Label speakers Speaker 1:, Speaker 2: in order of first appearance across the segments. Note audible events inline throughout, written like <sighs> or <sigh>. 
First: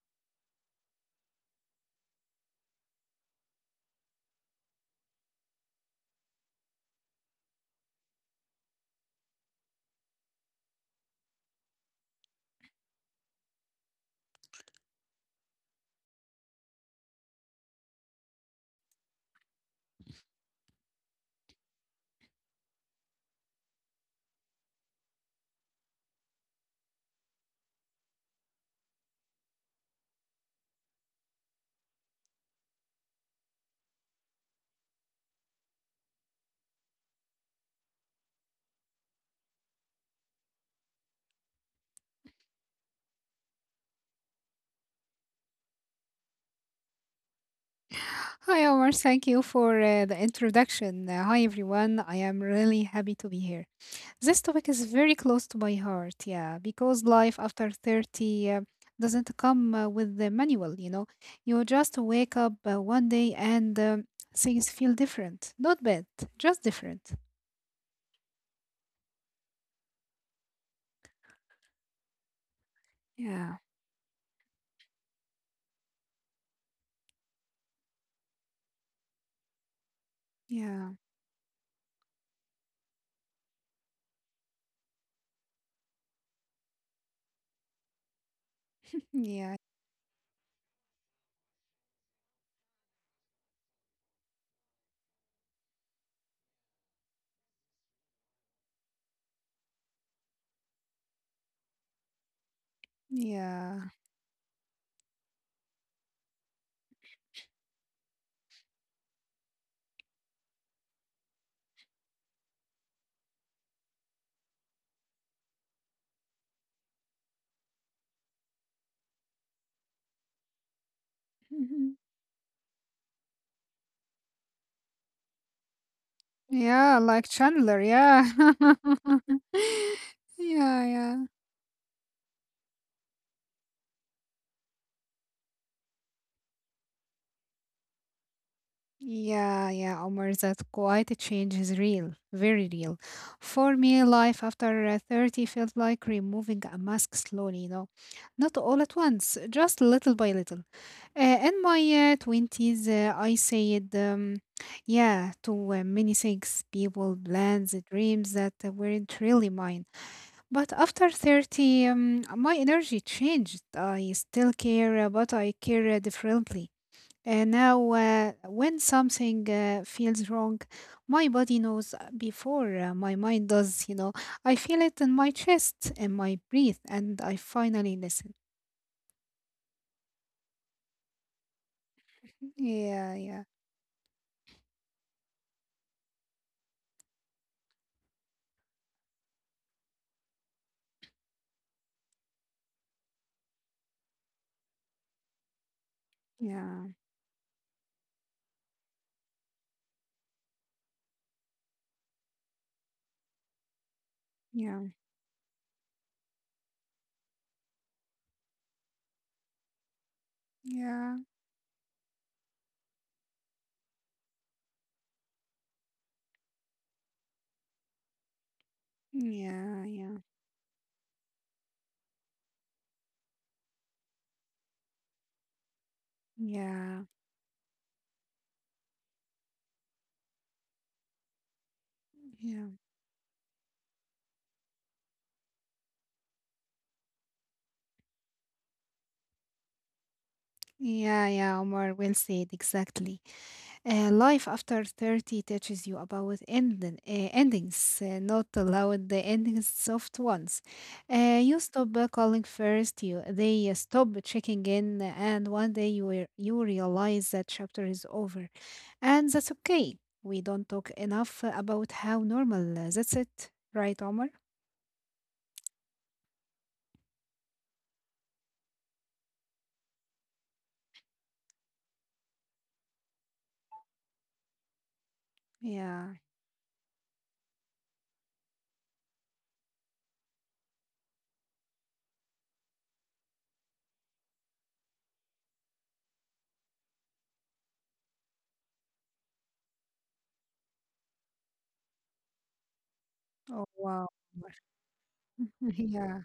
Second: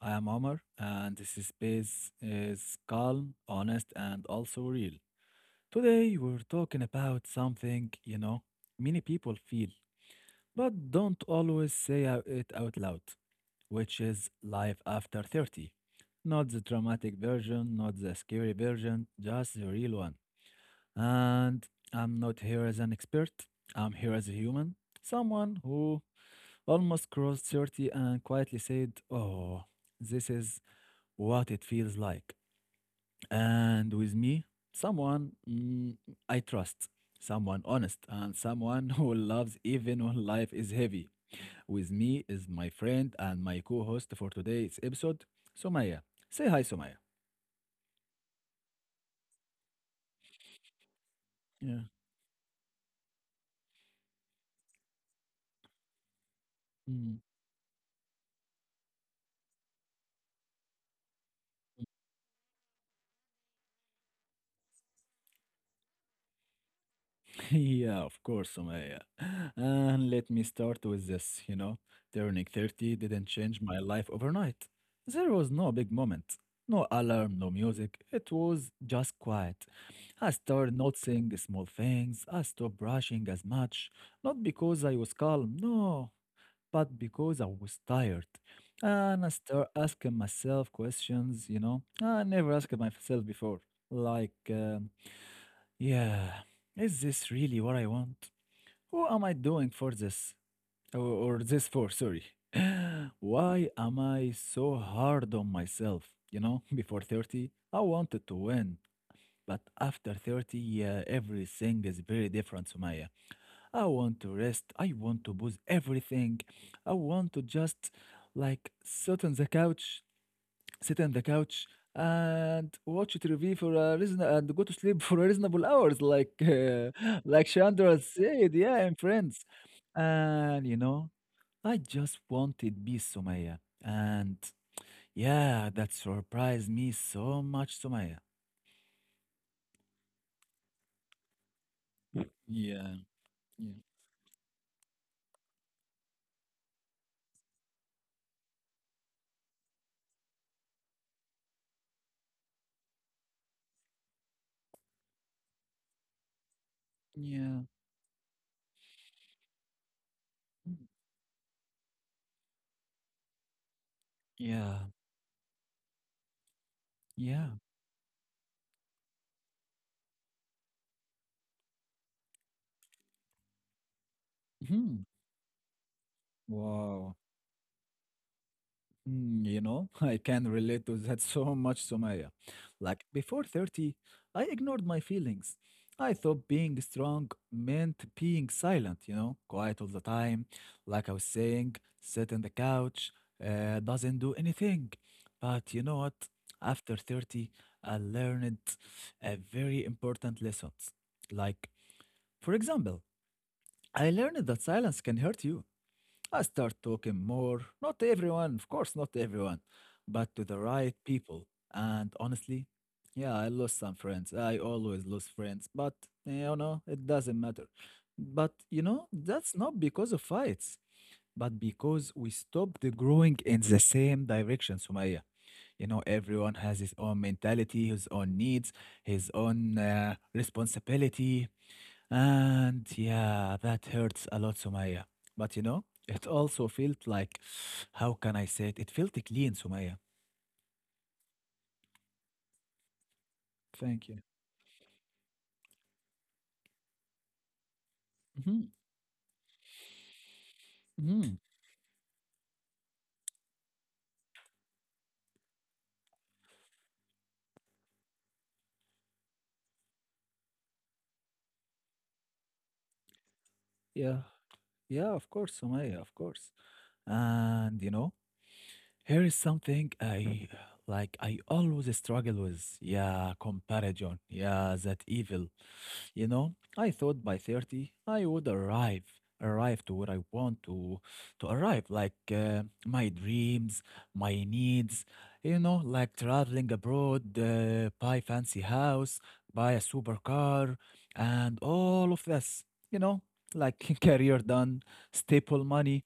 Speaker 1: I am Omar, and this is space is calm, honest, and also real. Today, we're talking about something many people feel, but don't always say it out loud, which is life after 30. Not the dramatic version, not the scary version, just the real one. And I'm not here as an expert, I'm here as a human, someone who almost crossed 30 and quietly said, "Oh, this is what it feels like." And with me, someone mm, I trust, someone honest, and someone <laughs> who loves even when life is heavy. With me is my friend and my co host for today's episode, Sumaya. Say hi, Sumaya.
Speaker 2: Hi, Omar. Thank you for the introduction. Hi,
Speaker 1: Yeah.
Speaker 2: everyone. I am really happy to be here. This topic is very close to my heart, yeah, because life after 30 doesn't come with the manual, you know. You just wake up one day and things feel different. Not bad, just different.
Speaker 1: <laughs> Yeah, of course, Sumaya. And let me start with this, you know, turning 30 didn't
Speaker 2: Yeah,
Speaker 1: change my life overnight. There was no big moment, no alarm, no music. It was just quiet. I
Speaker 2: yeah,
Speaker 1: started noticing the small things. I stopped brushing as much, not because I was calm, no, but because I was tired. And I
Speaker 2: yeah,
Speaker 1: start asking myself questions, you know, I never asked myself before. Like, yeah, is this really what I want? Who am I doing for this? Or this for, sorry. <gasps> <laughs> Why
Speaker 2: yeah.
Speaker 1: am I so hard on myself? You know, <laughs> before 30, I wanted to win. But after 30, everything is very different, Sumaya. I want to rest. I want to booze everything. I want to just like sit on the couch
Speaker 2: Mhm.
Speaker 1: and watch TV for a reason and go to sleep <laughs> for reasonable hours, like
Speaker 2: Yeah, like
Speaker 1: <laughs> like
Speaker 2: Chandler,
Speaker 1: Chandra
Speaker 2: yeah.
Speaker 1: said, yeah, and
Speaker 2: <laughs>
Speaker 1: friends.
Speaker 2: Yeah,
Speaker 1: And you
Speaker 2: yeah.
Speaker 1: know, I just wanted peace, Somaya, and yeah, that surprised me so much, Somaya.
Speaker 2: Yeah, yeah, Omar, that quite a change is real, very real.
Speaker 1: Yeah,
Speaker 2: For
Speaker 1: yeah,
Speaker 2: me, life after 30 felt like removing a mask slowly, not all at once, just little by little. In my 20s, I said, yeah, to many things, people, plans,
Speaker 1: yeah,
Speaker 2: dreams that weren't really mine. But
Speaker 1: mm,
Speaker 2: after 30, my energy changed. I still care,
Speaker 1: yeah,
Speaker 2: but I care differently.
Speaker 1: yeah.
Speaker 2: Now, when something feels wrong, my body knows before my mind does. I feel it in
Speaker 1: Mhm.
Speaker 2: my chest, in my breath, and I
Speaker 1: Wow.
Speaker 2: finally listen.
Speaker 1: Mm, you know, <laughs> I can relate to that <laughs> so much, Somaya.
Speaker 2: Yeah,
Speaker 1: Like
Speaker 2: yeah,
Speaker 1: before 30, I ignored my feelings. I thought being strong meant being silent, you know, quiet all the time. Like I was saying, sit on the couch, doesn't do anything. But you know what?
Speaker 2: yeah,
Speaker 1: After 30, I learned a very important lesson. Like, for example, I learned that
Speaker 2: yeah,
Speaker 1: silence can hurt you. I start talking more. Not everyone, of course, not everyone, but to the right
Speaker 2: yeah,
Speaker 1: people. And honestly, yeah, I lost some friends. I always lose friends, but you know, it doesn't matter. But you know, that's
Speaker 2: yeah,
Speaker 1: not
Speaker 2: yeah,
Speaker 1: because of fights, but because we stopped growing in the same direction, Sumaya. You know, everyone has
Speaker 2: yeah,
Speaker 1: his own mentality, his own needs, his own responsibility.
Speaker 2: yeah,
Speaker 1: And yeah, that hurts a lot, Sumaya. But you know, it also felt like, how can I say it? It felt clean, Sumaya.
Speaker 2: yeah, yeah, Omar, will say it exactly.
Speaker 1: Thank you.
Speaker 2: Life after 30 teaches you about endings, not
Speaker 1: Hmm.
Speaker 2: allowed the endings soft ones.
Speaker 1: Hmm.
Speaker 2: You stop calling first, they stop checking in, and one day you realize that chapter is over. And that's okay. We don't talk enough about how normal that's it, right, Omar?
Speaker 1: Yeah, yeah, of course, Sumaya, of course. And you know, here is something I like, I always struggle with. Yeah, comparison. Yeah, that evil.
Speaker 2: Yeah.
Speaker 1: You know, I thought by 30 I would arrive to where I want to arrive, like my dreams, my needs, you know, like traveling abroad, buy fancy house, buy a supercar, and all of this, you know,
Speaker 2: Oh,
Speaker 1: like
Speaker 2: wow.
Speaker 1: <laughs>
Speaker 2: Omar.
Speaker 1: career done,
Speaker 2: <laughs>
Speaker 1: staple
Speaker 2: Yeah.
Speaker 1: money,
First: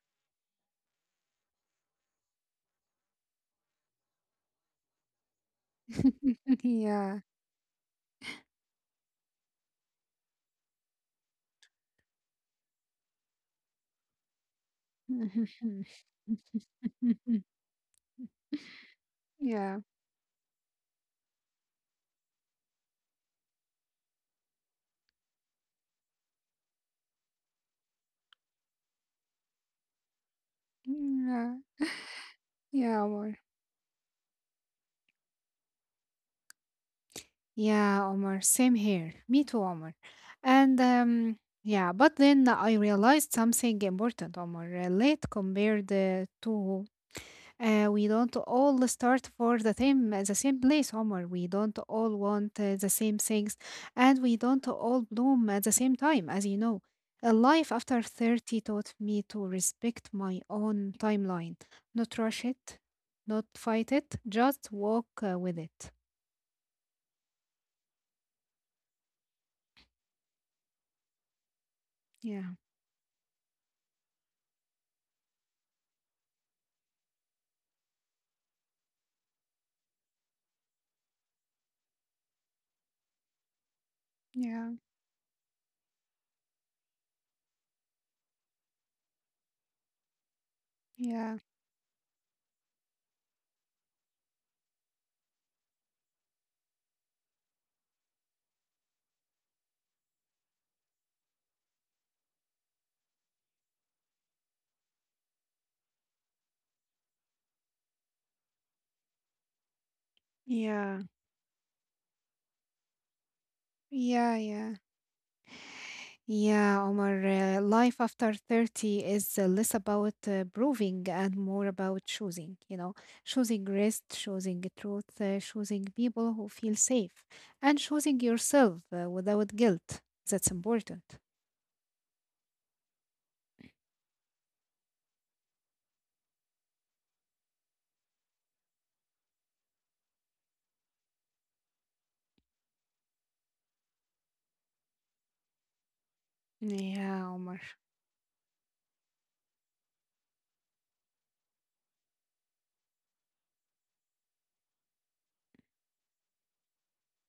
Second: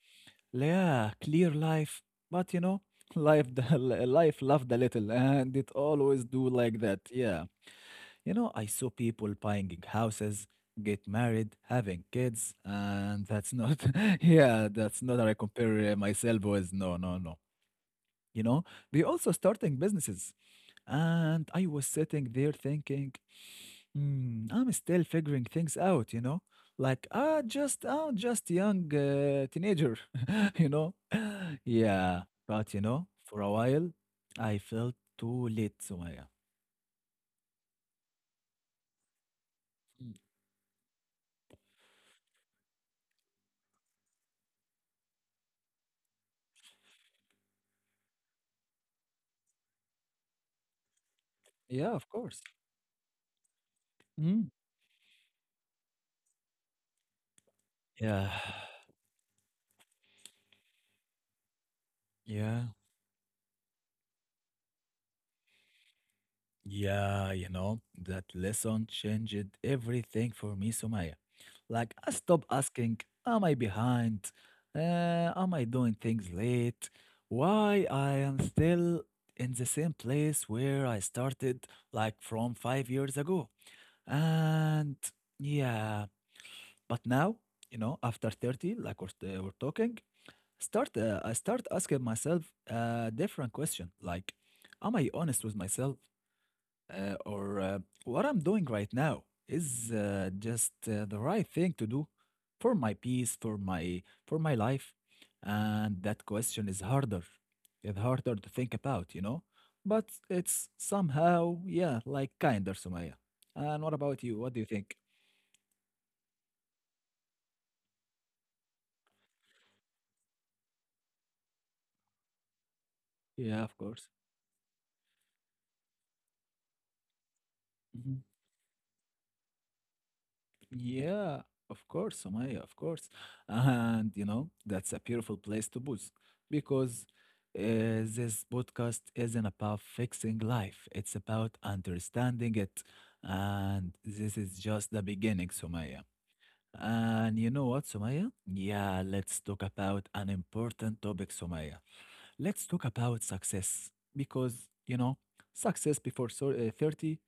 Speaker 1: yeah, clear life. But you know, <laughs> life loved a little, and it always do
Speaker 2: <laughs>
Speaker 1: like that,
Speaker 2: Yeah.
Speaker 1: yeah. You know, I saw people buying houses, get married, having kids, and that's not, <laughs> yeah, that's not how I compare
Speaker 2: <laughs>
Speaker 1: myself with. No, no, no. You know, they also
Speaker 2: Yeah.
Speaker 1: starting
Speaker 2: Yeah.
Speaker 1: businesses. And I was sitting there thinking, hmm, I'm still figuring things out, you know? Like, ah, I'm just a young teenager, <laughs> you know? <laughs> Yeah, but you
Speaker 2: Yeah,
Speaker 1: know,
Speaker 2: Omar.
Speaker 1: for a while, I felt too late, Sumaya.
Speaker 2: Yeah, Omar, same here. Me too, Omar.
Speaker 1: Mm,
Speaker 2: And yeah, but then I realized something important, Omar. Late compared to we don't all start for the same place, Omar. We don't
Speaker 1: yeah, of
Speaker 2: all
Speaker 1: course.
Speaker 2: want the same things, and we
Speaker 1: Mm.
Speaker 2: don't all bloom at the same time, as you know. A life after
Speaker 1: Yeah.
Speaker 2: 30 taught me to respect my own timeline, not rush
Speaker 1: Yeah,
Speaker 2: it, not fight it, just walk with it.
Speaker 1: yeah, you know, that lesson changed everything for me, Sumaya. Like, I stopped
Speaker 2: Yeah,
Speaker 1: asking, am I behind? Am I doing things late? Why I am still in the same place where I started, like, from 5 years ago.
Speaker 2: yeah.
Speaker 1: And yeah, but now, you know, after 30, like we're talking, start I
Speaker 2: Yeah,
Speaker 1: start asking myself a different question, like, am I honest with myself? Or what I'm doing right now is just the right thing to do for my peace, for my life. And that question is harder. It's harder to think about, you know. But it's
Speaker 2: yeah,
Speaker 1: somehow, yeah, like kinder, Sumaya. And what about
Speaker 2: yeah,
Speaker 1: you? What do you
Speaker 2: yeah,
Speaker 1: think?
Speaker 2: yeah, Omar. Life after 30 is less about proving and more about choosing,
Speaker 1: Yeah,
Speaker 2: choosing
Speaker 1: of
Speaker 2: rest,
Speaker 1: course.
Speaker 2: choosing truth, choosing people who feel safe, and choosing yourself without guilt. That's important.
Speaker 1: Yeah, of course, Sumaya, of course. And you know, that's a beautiful place to booze because this podcast isn't about fixing life, it's about understanding it. And this is just the beginning, Sumaya.
Speaker 2: Yeah,
Speaker 1: And you
Speaker 2: Omar.
Speaker 1: know what, Sumaya? Yeah, let's talk about an important topic, Sumaya. Let's talk about success because, you know, 30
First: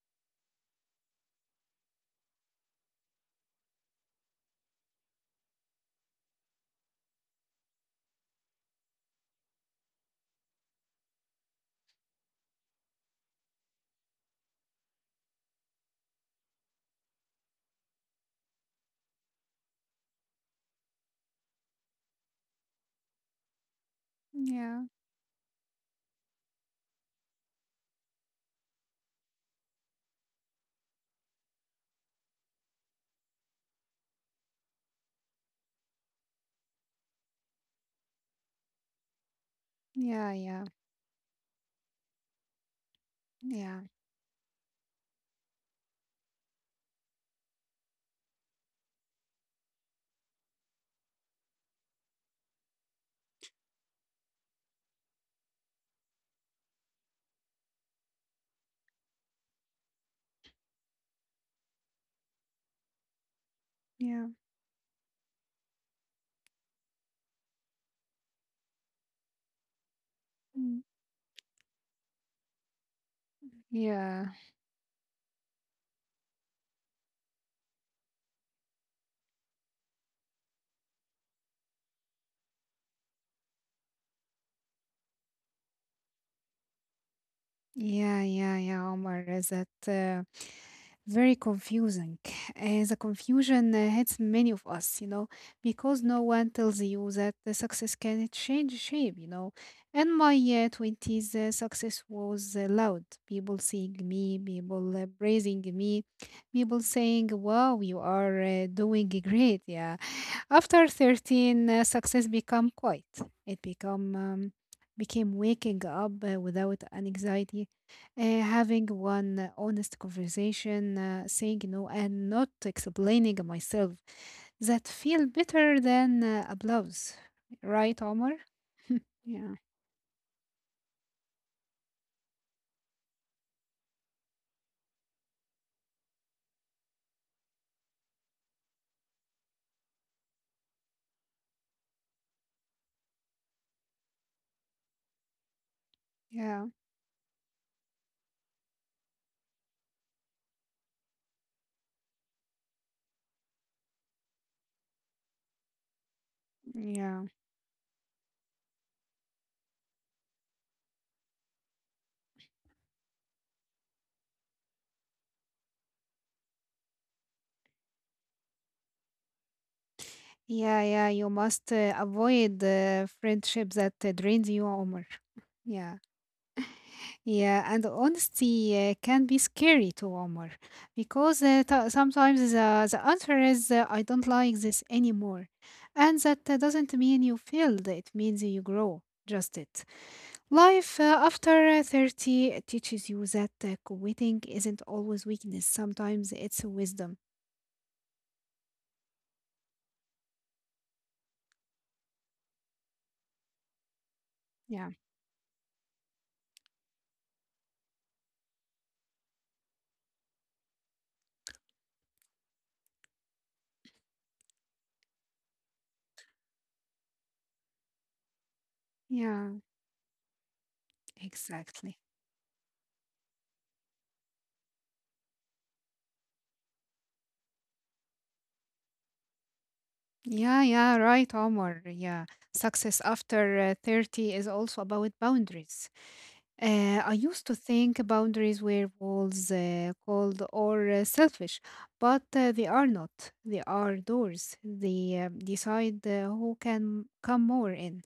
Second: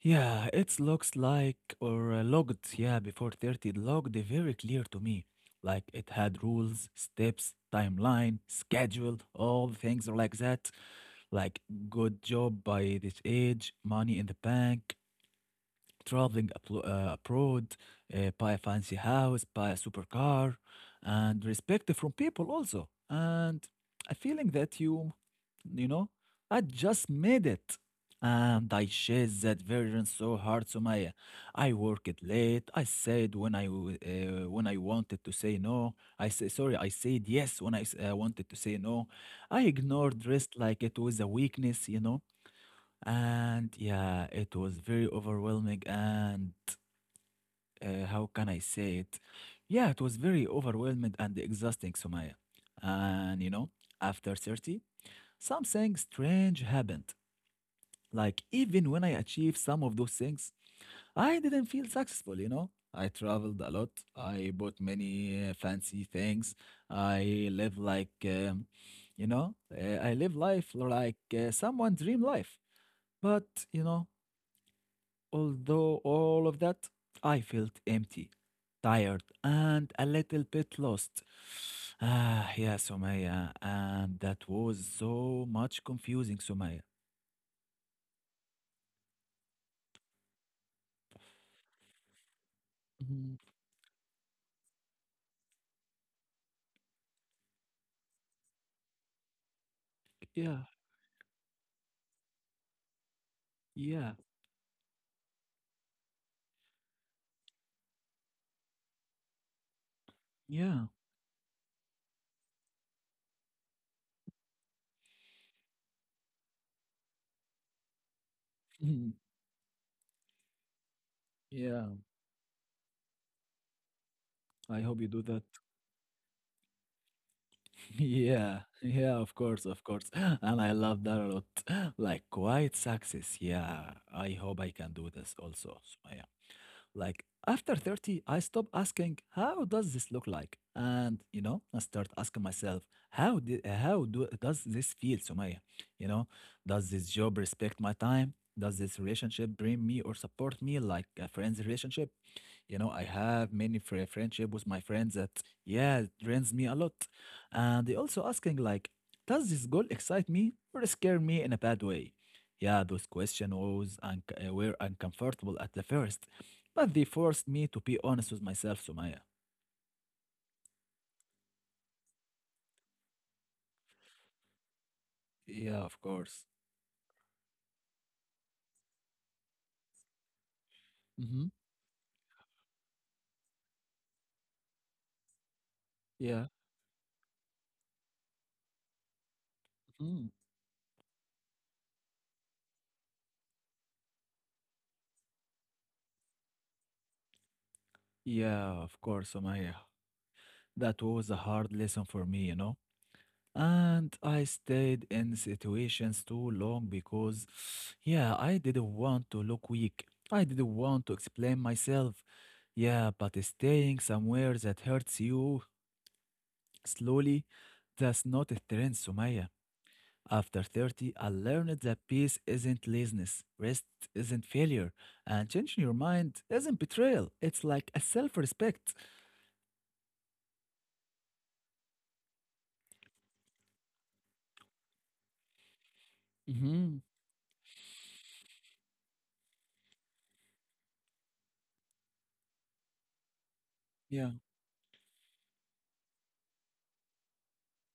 Speaker 1: yeah, it looks like or logged, yeah, before 30 logged very clear to me. Like it had rules, steps, timeline, schedule, all things like that. Like good job by this age, money in the bank, abroad, buy a fancy house, buy a supercar, and respect from people also. And a feeling that
Speaker 2: Yeah,
Speaker 1: you know, I just made it. And I chased that version so hard, Sumaya. I worked late. I said when I w- When I wanted to say no. I say sorry. I said yes when I wanted to say no. I ignored
Speaker 2: yeah,
Speaker 1: rest
Speaker 2: yeah,
Speaker 1: like it was a weakness, you know. And
Speaker 2: yeah,
Speaker 1: yeah, it was very overwhelming. And how can I say it? Yeah, it was very overwhelming and exhausting, Sumaya. And you know, after 30, something strange happened. Like, even when I achieved some of those things, I didn't feel successful, you know? I traveled a lot.
Speaker 2: yeah.
Speaker 1: I bought many fancy things. I live like, you know, I live life
Speaker 2: Mm,
Speaker 1: like someone dream life. But, you know,
Speaker 2: yeah,
Speaker 1: although all of that, I felt empty, tired, and a little bit lost. Ah, yeah, Somaya, and that was so much confusing, Somaya.
Speaker 2: yeah, yeah, yeah, Omar. Is that very confusing. The
Speaker 1: Mhm,
Speaker 2: confusion hits many of us, because no one tells you that the success can change shape. In my
Speaker 1: yeah,
Speaker 2: 20s, success was loud. People seeing
Speaker 1: yeah,
Speaker 2: me, people praising me, people saying, wow, you are doing great. Yeah.
Speaker 1: yeah.
Speaker 2: After 13, success become quiet. It become became waking up without an anxiety,
Speaker 1: <laughs>
Speaker 2: having
Speaker 1: Mhm.
Speaker 2: one honest conversation, saying no,
Speaker 1: Yeah,
Speaker 2: and not explaining myself.
Speaker 1: I
Speaker 2: That
Speaker 1: hope you do
Speaker 2: feel
Speaker 1: that.
Speaker 2: better than applause, right,
Speaker 1: <laughs>
Speaker 2: Omar?
Speaker 1: Yeah, yeah,
Speaker 2: <laughs>
Speaker 1: of
Speaker 2: Yeah,
Speaker 1: course, of course. <laughs> And I love that a lot. <laughs> Like quiet success. Yeah, I hope I can do this also, Somaya. Like after 30, I stop asking, how does this look like? And you know, I start asking myself, how did how do does this feel, Sumaya? You know,
Speaker 2: yeah,
Speaker 1: does this job respect my time? Does this relationship bring me or support me like a friend's relationship? You know, I have many friendship with my friends that, yeah, it drains me a lot.
Speaker 2: yeah,
Speaker 1: And they also asking like, does this goal excite me or scare me in a bad way? Yeah, those questions was un were uncomfortable at the first, but they forced me to be honest with myself, Sumaya.
Speaker 2: yeah, yeah. You must avoid friendship that drains you, Omar.
Speaker 1: Yeah,
Speaker 2: Yeah.
Speaker 1: of course.
Speaker 2: Yeah, and honesty can be scary to Omar because
Speaker 1: Mm-hmm.
Speaker 2: sometimes the answer is I don't like this anymore. And that
Speaker 1: Yeah.
Speaker 2: doesn't mean you failed, it means you grow. Just it.
Speaker 1: Mhm.
Speaker 2: Life after 30 teaches you that quitting isn't always weakness, sometimes it's wisdom.
Speaker 1: Yeah, of course, Sumaya. That was a hard lesson for me, you know. And
Speaker 2: Yeah,
Speaker 1: I stayed in situations too long because, yeah, I didn't want to look weak. I didn't want to explain myself. Yeah, but staying somewhere that hurts you slowly, that's not a
Speaker 2: yeah,
Speaker 1: strength, Sumaya. After 30,
Speaker 2: exactly.
Speaker 1: I learned that peace isn't laziness, rest isn't failure, and changing your mind isn't betrayal. It's like a self respect.
Speaker 2: Yeah, yeah, right, Omar. Yeah. Success after 30 is also about boundaries. I
Speaker 1: Hmm.
Speaker 2: used to think boundaries were walls, cold, or selfish, but they are not. They are
Speaker 1: Yeah.
Speaker 2: doors. They decide who can come more in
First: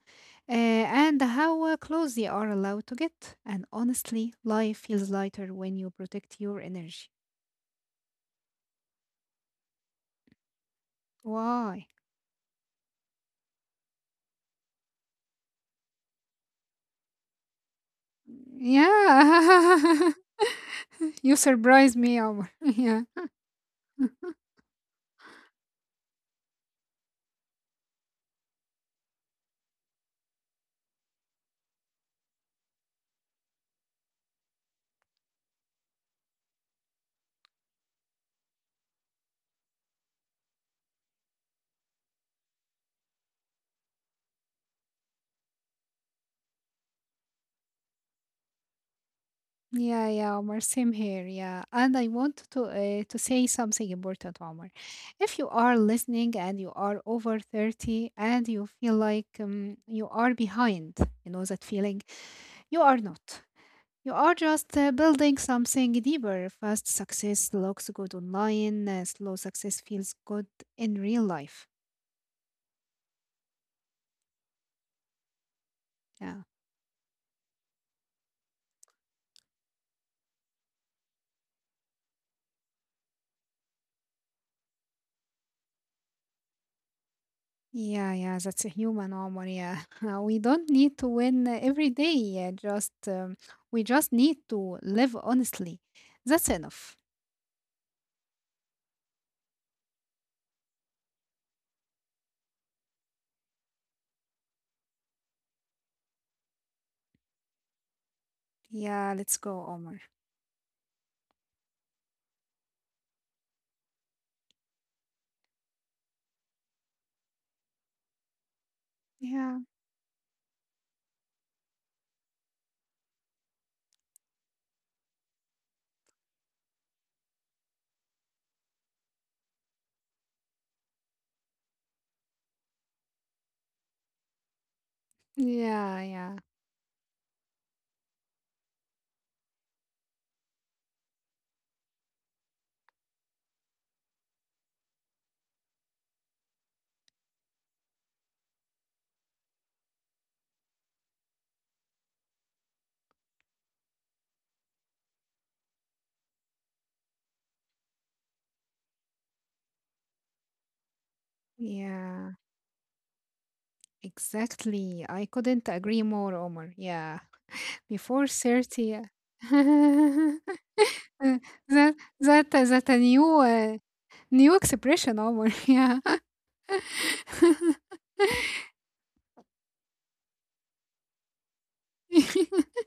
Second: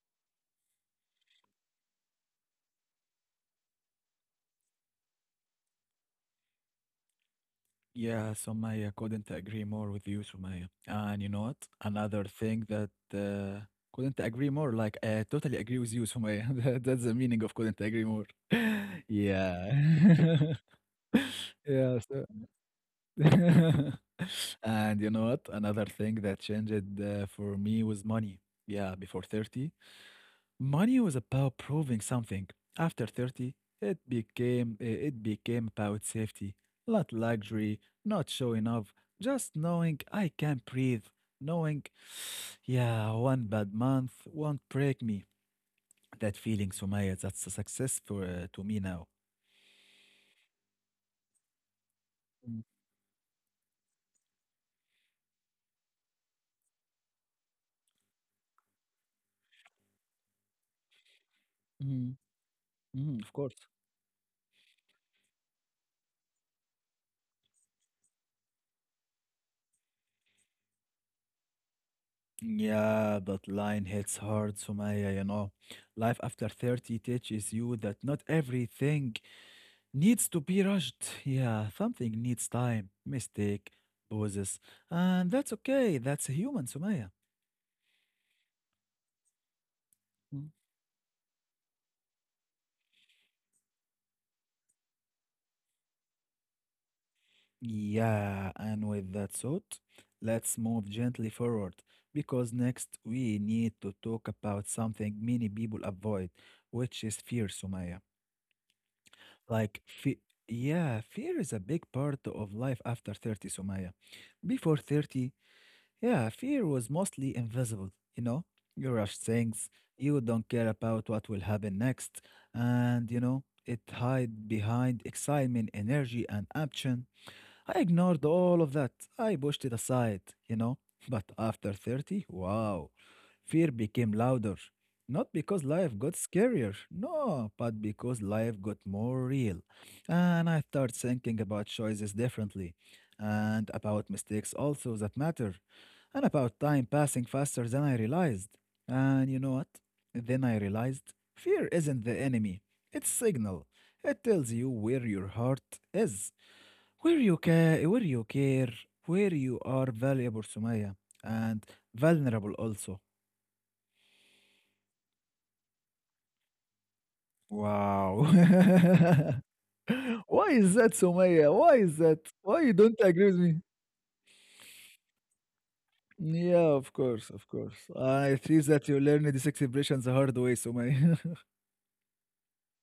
Speaker 2: and how close they are allowed to get. And honestly, life feels lighter when you protect your energy.
Speaker 1: Yeah, Somaya, couldn't agree more with you, Somaya. And you know what?
Speaker 2: Why?
Speaker 1: Another thing that couldn't agree more, like I totally agree with you, Somaya. <laughs> That's the meaning of couldn't agree more. <laughs> Yeah.
Speaker 2: Yeah. <laughs> <laughs>
Speaker 1: <laughs>
Speaker 2: You
Speaker 1: Yeah,
Speaker 2: surprised
Speaker 1: so.
Speaker 2: me, Omar. <laughs> Yeah.
Speaker 1: <laughs> And you know what? Another thing that changed for me was money. Yeah, before 30. Money was about proving something. After 30, it became it became about safety, not luxury, not showing off, just knowing I can breathe, knowing, yeah, one bad month won't break me. That feeling, Sumaya, that's a success for to me now.
Speaker 2: Yeah, yeah, Omar. Same here. Yeah. And I want
Speaker 1: Mm,
Speaker 2: to say something important, Omar. If you are listening and you are over 30 and you feel like you are behind, you know that feeling,
Speaker 1: mm,
Speaker 2: you are
Speaker 1: of
Speaker 2: not.
Speaker 1: course.
Speaker 2: You are just building something deeper. Fast success looks good online, slow success feels good in real life.
Speaker 1: Yeah, that line hits hard, Sumaya, you know. Life after
Speaker 2: Yeah.
Speaker 1: 30 teaches you that not everything needs to be rushed. Yeah, something needs time, mistake, pauses. And that's okay. That's human, Sumaya.
Speaker 2: Yeah, yeah, that's a human Omar, yeah. <laughs>
Speaker 1: Mm.
Speaker 2: We don't need to win every day, yeah. Just We just need to live honestly. That's enough.
Speaker 1: Yeah, and with that thought, let's move gently forward because next we need to talk about something many people avoid, which is fear, Sumaya.
Speaker 2: Yeah, let's go,
Speaker 1: Like,
Speaker 2: Omar.
Speaker 1: fe yeah, fear is a big part of life after 30, Sumaya. Before 30, yeah, fear was mostly invisible, you know? You rush things,
Speaker 2: Yeah.
Speaker 1: you don't care about what will happen next, and you know, it hide behind excitement, energy, and action. I ignored all of that. I pushed it aside, you know. But after 30, wow, fear became louder. Not because life
Speaker 2: Yeah,
Speaker 1: got
Speaker 2: yeah.
Speaker 1: scarier, no, but because life got more real. And I started thinking about choices differently, and about mistakes also that matter, and about time passing faster than I realized. And you know what? Then I realized fear isn't the enemy, it's signal. It tells you where your heart is. Where you care, where you care, where you are valuable, Sumaya, and
Speaker 2: Yeah.
Speaker 1: vulnerable also.
Speaker 2: Exactly. I couldn't agree more, Omar. Yeah.
Speaker 1: Wow.
Speaker 2: Before
Speaker 1: <laughs>
Speaker 2: 30. <laughs>
Speaker 1: Why is that,
Speaker 2: Uh,
Speaker 1: Sumaya? Why is
Speaker 2: that
Speaker 1: that?
Speaker 2: that
Speaker 1: Why you
Speaker 2: that
Speaker 1: don't
Speaker 2: a
Speaker 1: agree
Speaker 2: new
Speaker 1: with me?
Speaker 2: uh, new expression, Omar. <laughs> Yeah.
Speaker 1: Yeah, of course, of course. I think that you learned these expressions the hard way, Sumaya.
Speaker 2: <laughs>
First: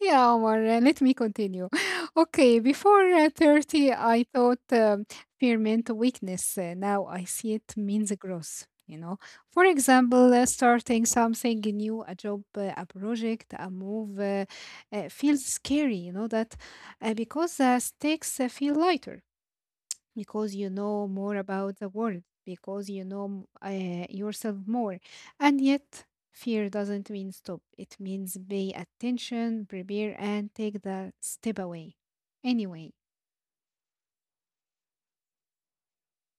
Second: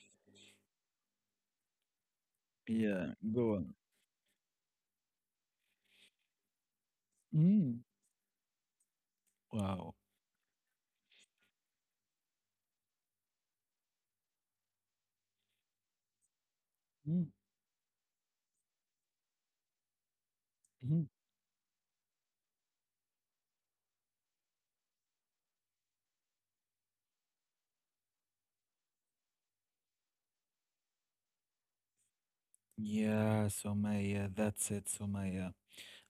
Speaker 2: Yeah, Omar, let me continue. <laughs> Okay,
Speaker 1: <laughs>
Speaker 2: before
Speaker 1: Yeah, go on.
Speaker 2: 30, I thought fear meant weakness. Now I see it
Speaker 1: Mm.
Speaker 2: means growth. For
Speaker 1: Wow.
Speaker 2: example, starting something new, a job, a project, a move feels scary, you know, that
Speaker 1: Mm.
Speaker 2: because the stakes feel lighter because you know
Speaker 1: Mhm.
Speaker 2: more about the world, because you know yourself more. And yet, fear doesn't mean stop, it means pay attention, prepare, and take the step away. Anyway,
Speaker 1: Yeah, Sumaya, that's it, Sumaya.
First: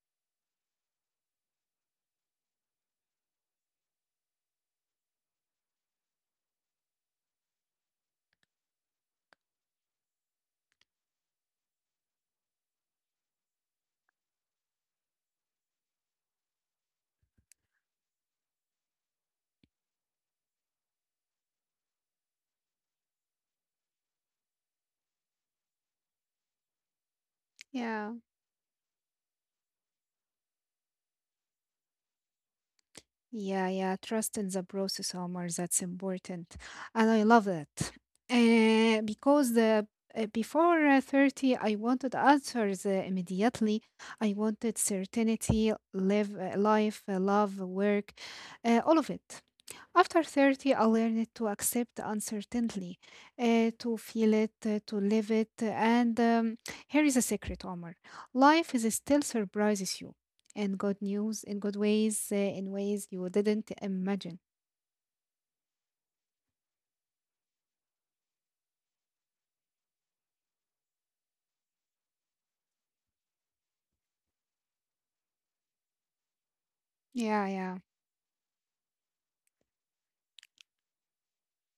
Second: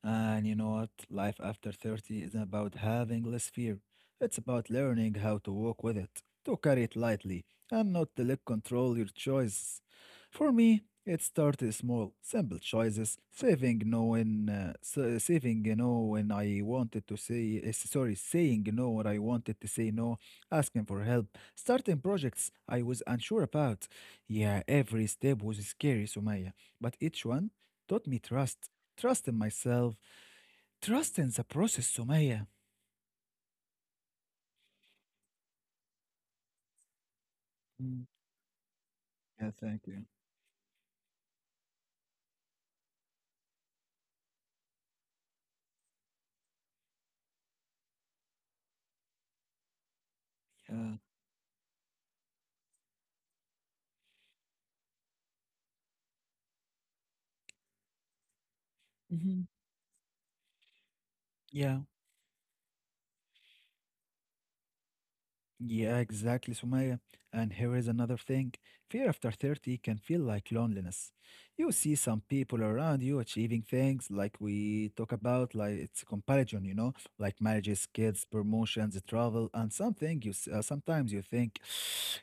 Speaker 1: And you know what? Life after 30 isn't about having less fear. It's about learning how to walk with it, to carry it lightly, and not to let control your choices. For me, it started small, simple choices, saving no when, saving no when I wanted to say, sorry, saying no when I wanted to say no, asking for help, starting projects I was unsure about. Yeah, every step was scary, Sumaya, but each one
Speaker 2: yeah,
Speaker 1: taught me trust. Trust in myself. Trust in the process, Sumaya.
Speaker 2: yeah, yeah, trust in the process, Omar, that's important. And I love that.
Speaker 1: Mm. Yeah,
Speaker 2: Because
Speaker 1: thank
Speaker 2: the
Speaker 1: you.
Speaker 2: Before 30, I wanted answers immediately. I wanted certainty, live life, love, work, all of it. After 30,
Speaker 1: Yeah.
Speaker 2: I learned to accept uncertainty, to feel it, to live it. And here is a secret, Omar. Life is
Speaker 1: Hmm.
Speaker 2: still surprises you in good news,
Speaker 1: Yeah.
Speaker 2: in good ways, in ways you didn't imagine.
Speaker 1: Yeah, exactly, Sumaya. And here is another thing. Fear after 30 can feel like loneliness. You see some people around you achieving things like we talk about, like it's comparison, you know, like marriages,
Speaker 2: Yeah, yeah,
Speaker 1: kids, promotions, travel, and something you sometimes you think.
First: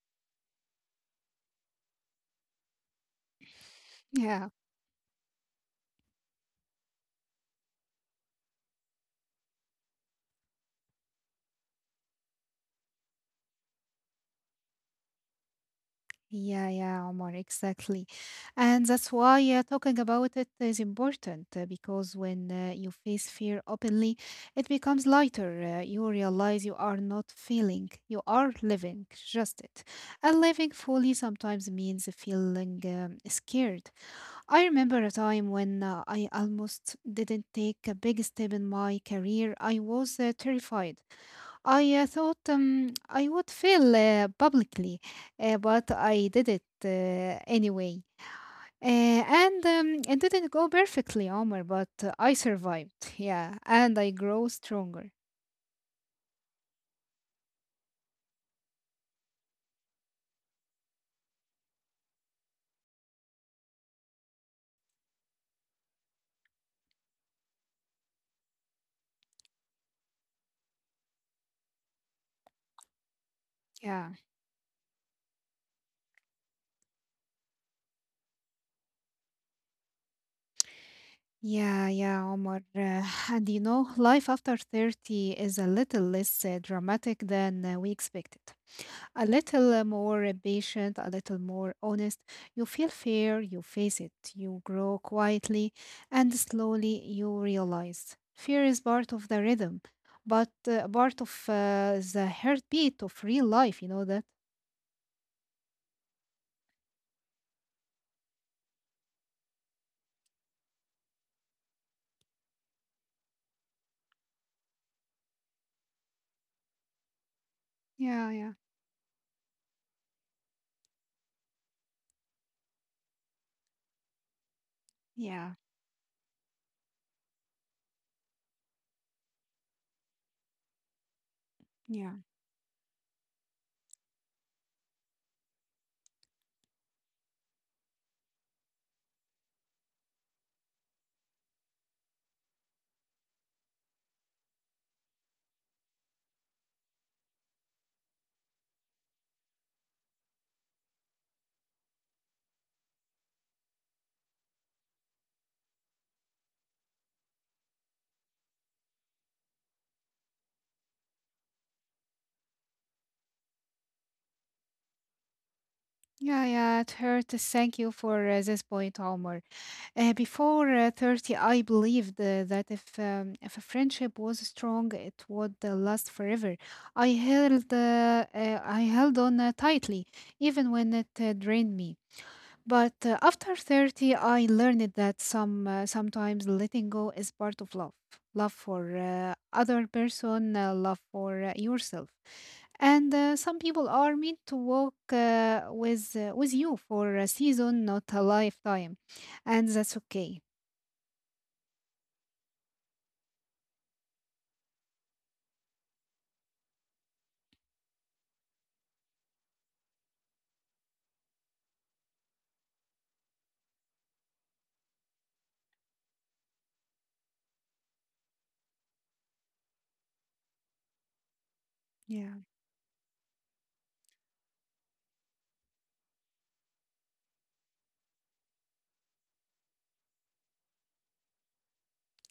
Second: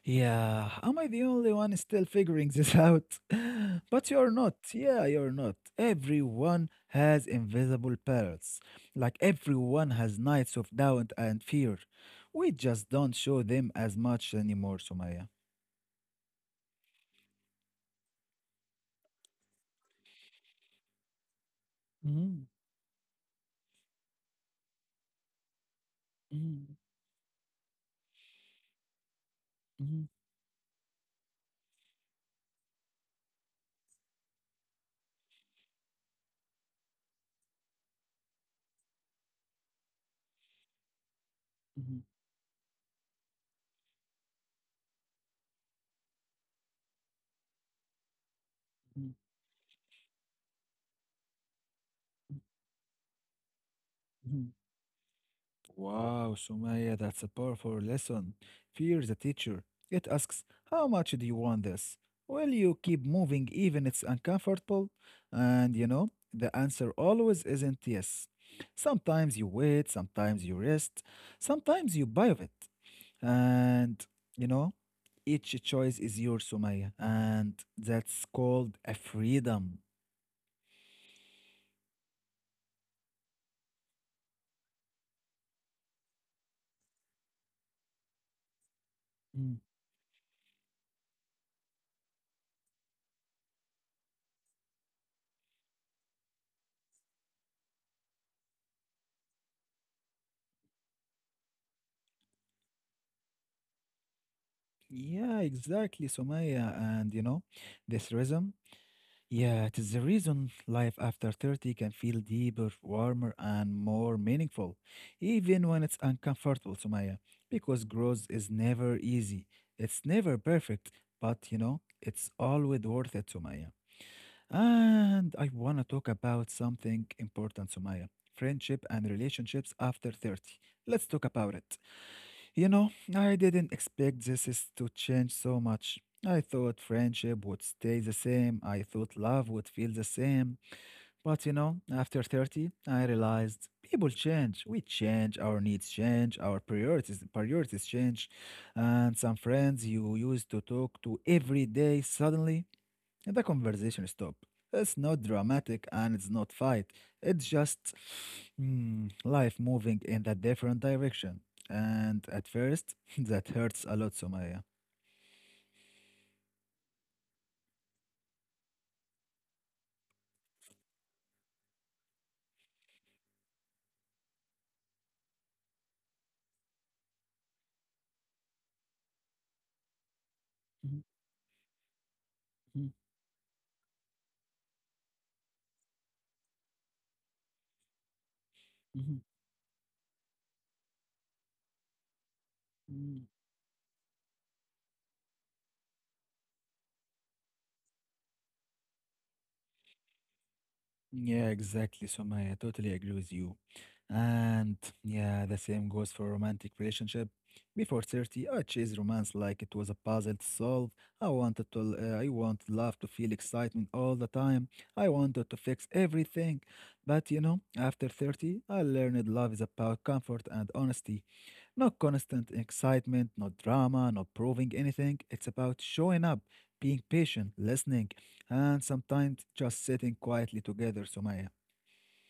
Speaker 1: Yeah, am I the only one still figuring this out? <laughs> But you're
Speaker 2: yeah.
Speaker 1: not. Yeah, you're not. Everyone has invisible parrots. Like everyone has nights of doubt and fear. We just don't show them as much anymore, Sumaya.
Speaker 2: Yeah, yeah, Omar, exactly. And that's why talking about it is important because
Speaker 1: Mhm,
Speaker 2: when you face fear openly, it becomes lighter. You realize
Speaker 1: mhm,
Speaker 2: you are not feeling, you are living, just it.
Speaker 1: mhm,
Speaker 2: And living fully sometimes means feeling scared. I remember a time when I almost didn't take a big step in my career. I was terrified. I
Speaker 1: mhm,
Speaker 2: thought I would fail publicly, but I did it anyway.
Speaker 1: mhm,
Speaker 2: And it didn't go perfectly, Omar, but I survived. Yeah, and I grow
Speaker 1: mhm.
Speaker 2: stronger.
Speaker 1: Wow, Sumaya, that's a powerful lesson. Fear the teacher. It asks, how much do you want this? Will you keep moving even it's uncomfortable? And you know, the answer always isn't yes. Sometimes you wait, sometimes you rest, sometimes you buy of it. And
Speaker 2: Yeah,
Speaker 1: you know, each choice is yours, Sumaya. And that's called a freedom.
Speaker 2: yeah, yeah, Omar. <sighs> And life after 30 is a little less dramatic than we expected. A
Speaker 1: Mm.
Speaker 2: little more patient, a little more honest. You feel fear, you face it, you grow quietly, and slowly you realize fear is part of the rhythm, but part of the heartbeat of real life. You know that?
Speaker 1: Yeah, exactly, Sumaya. And you know, this rhythm. Yeah, it is the reason life after 30 can feel deeper, warmer, and more meaningful, even when it's uncomfortable, Sumaya,
Speaker 2: Yeah, yeah,
Speaker 1: because growth is never easy. It's never perfect, but you know, it's always worth it, Sumaya.
Speaker 2: yeah,
Speaker 1: And I want to talk about something important, Sumaya, friendship and relationships after 30. Let's talk
Speaker 2: yeah.
Speaker 1: about it. You know, I didn't expect this is to change so much. I thought friendship would stay the same. I thought love would feel the same. But you know, after 30, I realized people change. We change, our needs change, our priorities change. And some friends you used to talk to every day suddenly the conversation stop. It's not dramatic and it's not fight. It's just life moving in a different direction. And at first, <laughs> that hurts a lot, Somaya.
Speaker 2: Yeah, yeah, it hurts. Thank you for this point, Omar. Before 30, I believed that if a friendship was strong, it would last forever. I held on tightly, even when it
Speaker 1: Mhm,
Speaker 2: drained me. But
Speaker 1: mhm,
Speaker 2: after 30, I learned that sometimes letting go is part of love. Love for
Speaker 1: mhm,
Speaker 2: other person, love for yourself. And
Speaker 1: mhm.
Speaker 2: some people are meant to walk with you for a season, not a lifetime. And that's okay.
Speaker 1: Yeah, exactly, Sumaya. I totally agree with you. And yeah, the same goes for romantic relationship. Before 30, I chased romance like it was a puzzle to solve. I wanted I wanted love to feel excitement all the time. I wanted to fix everything. But you know, after 30, I learned love is about comfort and honesty. No
Speaker 2: Yeah.
Speaker 1: constant excitement, no drama, no proving anything. It's about showing up, being patient, listening, and sometimes just sitting quietly together, Sumaya.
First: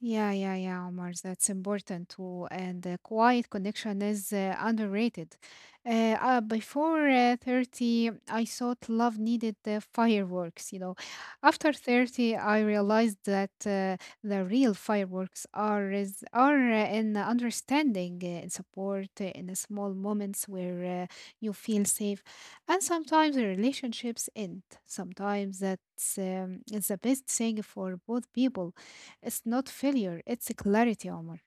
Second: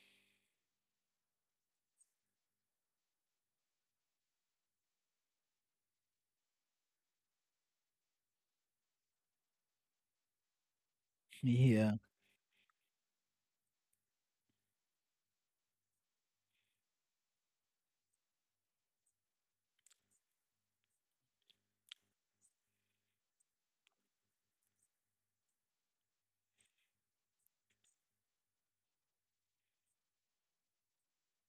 Speaker 2: Yeah, yeah, yeah, Omar. That's important too. And the quiet connection is underrated. Before 30, I thought love needed the fireworks.
Speaker 1: <laughs>
Speaker 2: After
Speaker 1: Yeah.
Speaker 2: 30, I realized that the real fireworks are in the understanding, in support, in the small moments where you feel safe. And sometimes the relationships end. Sometimes that's it's the best thing for both people. It's not failure, it's clarity, Omar.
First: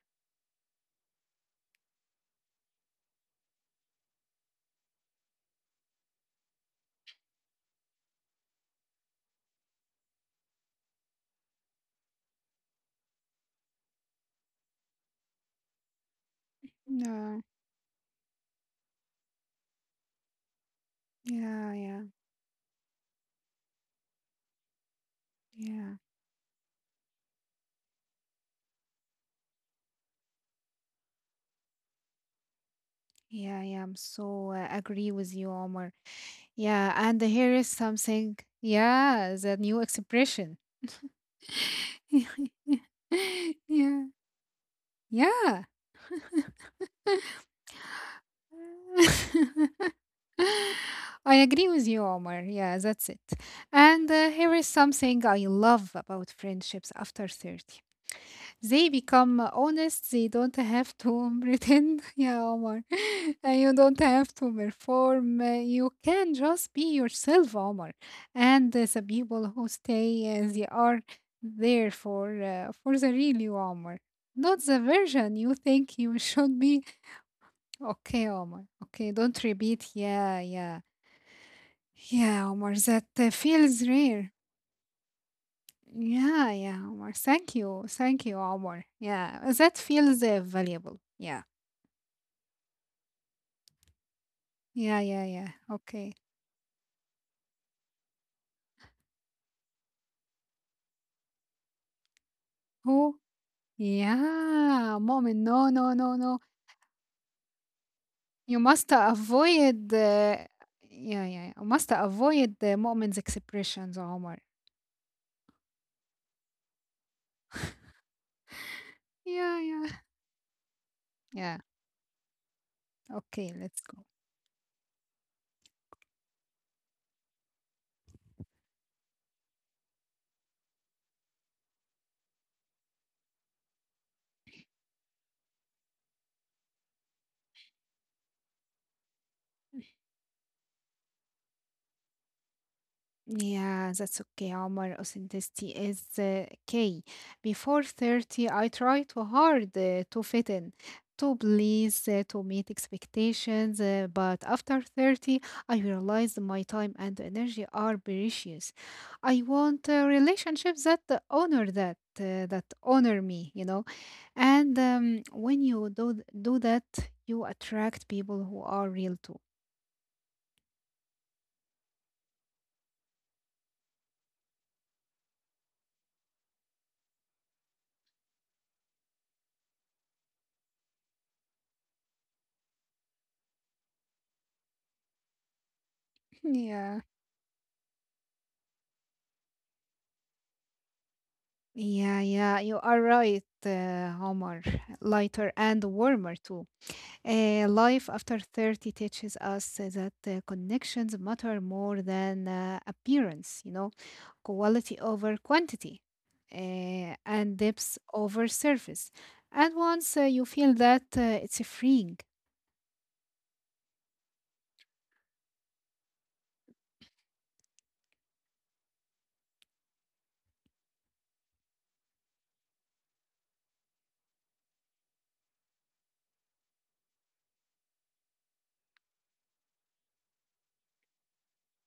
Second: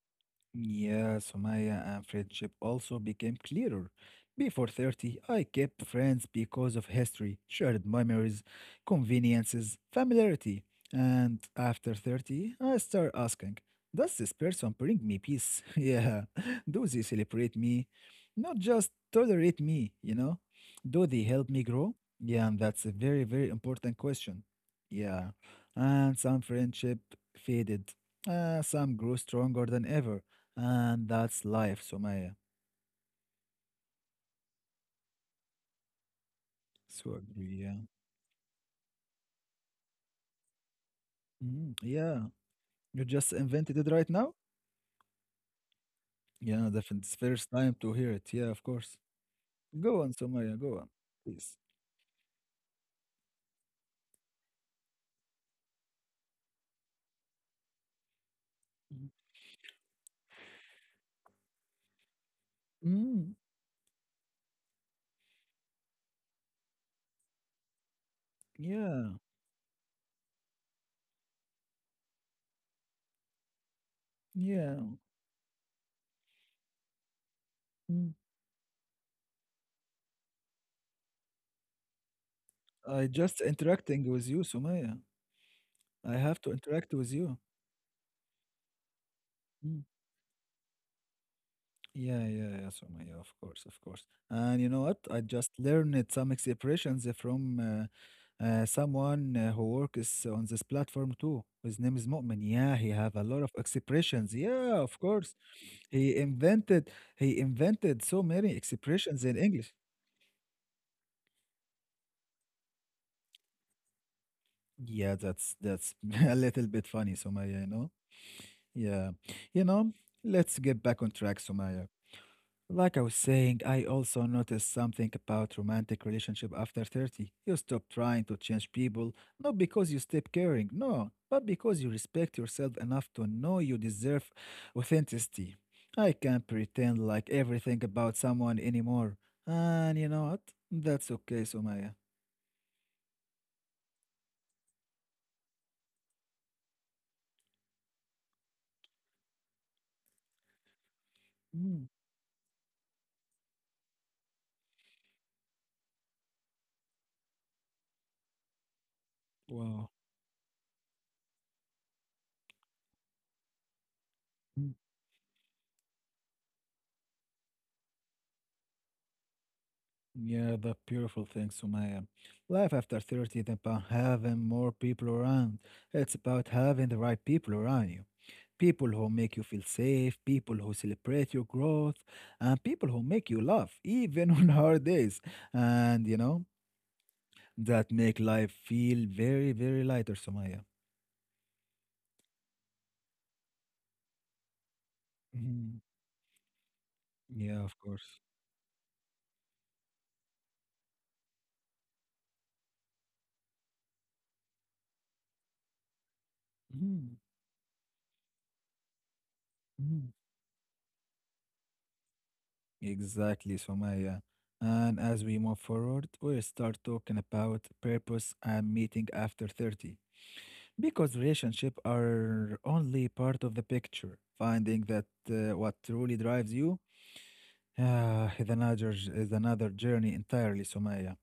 Speaker 1: Yeah, Sumaya, and friendship also became clearer. Before 30, I kept friends because of history, shared memories, conveniences, familiarity. And after 30, I start asking, does this person bring me peace? <laughs> Yeah, do they
Speaker 2: No,
Speaker 1: celebrate me? Not just tolerate me, you know? Do they help me
Speaker 2: yeah,
Speaker 1: grow?
Speaker 2: yeah,
Speaker 1: Yeah, and that's a very, very important question. Yeah,
Speaker 2: yeah,
Speaker 1: and some friendship faded. Some grew stronger than ever. And that's life, Somaya.
Speaker 2: yeah, yeah, I'm so agree with you, Omar. Yeah,
Speaker 1: So
Speaker 2: and here
Speaker 1: agree,
Speaker 2: is
Speaker 1: yeah.
Speaker 2: something. Yeah, the new expression.
Speaker 1: Mhm.
Speaker 2: <laughs> Yeah,
Speaker 1: Yeah. You just invented it
Speaker 2: yeah.
Speaker 1: right now?
Speaker 2: Yeah.
Speaker 1: Yeah, no, definitely. It's first time to hear it. Yeah, of course.
Speaker 2: <laughs>
Speaker 1: Go on, Somaya, go on,
Speaker 2: I
Speaker 1: please.
Speaker 2: agree with you, Omar. Yeah, that's it. And here is something I love about friendships after 30. They
Speaker 1: Mhm.
Speaker 2: become honest. They don't have to <laughs> pretend. Yeah, Omar.
Speaker 1: Mm,
Speaker 2: <laughs> And you don't have to perform. You can just be yourself, Omar. And the
Speaker 1: yeah,
Speaker 2: people who stay, they are there for the real you, Omar. Not
Speaker 1: yeah.
Speaker 2: the version you think you <laughs> should be.
Speaker 1: Mm.
Speaker 2: Okay, Omar. Okay, don't repeat. Yeah, yeah. Yeah, Omar, that
Speaker 1: I just
Speaker 2: feels
Speaker 1: interacting with
Speaker 2: rare.
Speaker 1: you, Somaya. I have
Speaker 2: Yeah,
Speaker 1: to
Speaker 2: yeah,
Speaker 1: interact with
Speaker 2: Omar.
Speaker 1: you.
Speaker 2: Thank you. Thank you, Omar. Yeah, that
Speaker 1: Mm.
Speaker 2: feels valuable. Yeah.
Speaker 1: Yeah, yeah, yeah, Somaya, of course, of course. And
Speaker 2: Yeah,
Speaker 1: you know
Speaker 2: yeah,
Speaker 1: what?
Speaker 2: yeah.
Speaker 1: I just
Speaker 2: Okay.
Speaker 1: learned some expressions from someone who works on this platform too. His name is Mu'min.
Speaker 2: Who?
Speaker 1: Yeah, he have a lot of expressions.
Speaker 2: Yeah,
Speaker 1: Yeah,
Speaker 2: moment.
Speaker 1: of
Speaker 2: No,
Speaker 1: course.
Speaker 2: no, no, no.
Speaker 1: He invented, he invented
Speaker 2: You
Speaker 1: so
Speaker 2: must
Speaker 1: many expressions in
Speaker 2: avoid.
Speaker 1: English.
Speaker 2: Yeah, yeah. You must avoid the moment's expressions, Omar.
Speaker 1: Yeah, that's <laughs> a little bit funny, Sumaya, you know.
Speaker 2: Yeah,
Speaker 1: Yeah.
Speaker 2: yeah,
Speaker 1: You know, let's get
Speaker 2: yeah.
Speaker 1: back on track, Sumaya. Like
Speaker 2: Okay,
Speaker 1: I was
Speaker 2: let's go.
Speaker 1: saying, I also noticed something about romantic relationship after 30. You stop trying to change people, not because you stop caring, no, but because you respect yourself enough to know you deserve authenticity. I can't pretend like everything about someone anymore. And you know what? That's okay, Sumaya.
Speaker 2: Yeah, that's okay, Omar. Authenticity is key. Before 30, I try too hard to fit in, to please, to
Speaker 1: Mm.
Speaker 2: meet expectations, but after 30, I realized my time and energy are precious. I want
Speaker 1: Wow.
Speaker 2: relationships that honor that honor me. And
Speaker 1: Mm.
Speaker 2: when you do that, you attract people who are real too. <clears throat>
Speaker 1: Yeah, the beautiful thing, Sumaya. Life after 30 is about having more people around. It's about having the right people around you. People who make you feel safe, people who celebrate your growth, and people who make you laugh, <laughs> even on hard days.
Speaker 2: <laughs>
Speaker 1: And, you
Speaker 2: Yeah.
Speaker 1: know, that make life feel very, very lighter, Somaya.
Speaker 2: Yeah, yeah, you are right, Omar. Lighter and warmer
Speaker 1: Mhm.
Speaker 2: too. Life
Speaker 1: Yeah,
Speaker 2: after
Speaker 1: of course.
Speaker 2: 30 teaches us that connections matter more than appearance, quality over quantity, and
Speaker 1: Mhm.
Speaker 2: depth over surface. And once you
Speaker 1: Mhm.
Speaker 2: feel that, it's a freeing.
Speaker 1: Exactly, Somaya. And as we move forward, we'll start talking about purpose and meeting after 30. Because relationships are only part of the picture. Finding that what truly drives you. Ah, it's another it's another journey entirely, Sumaya.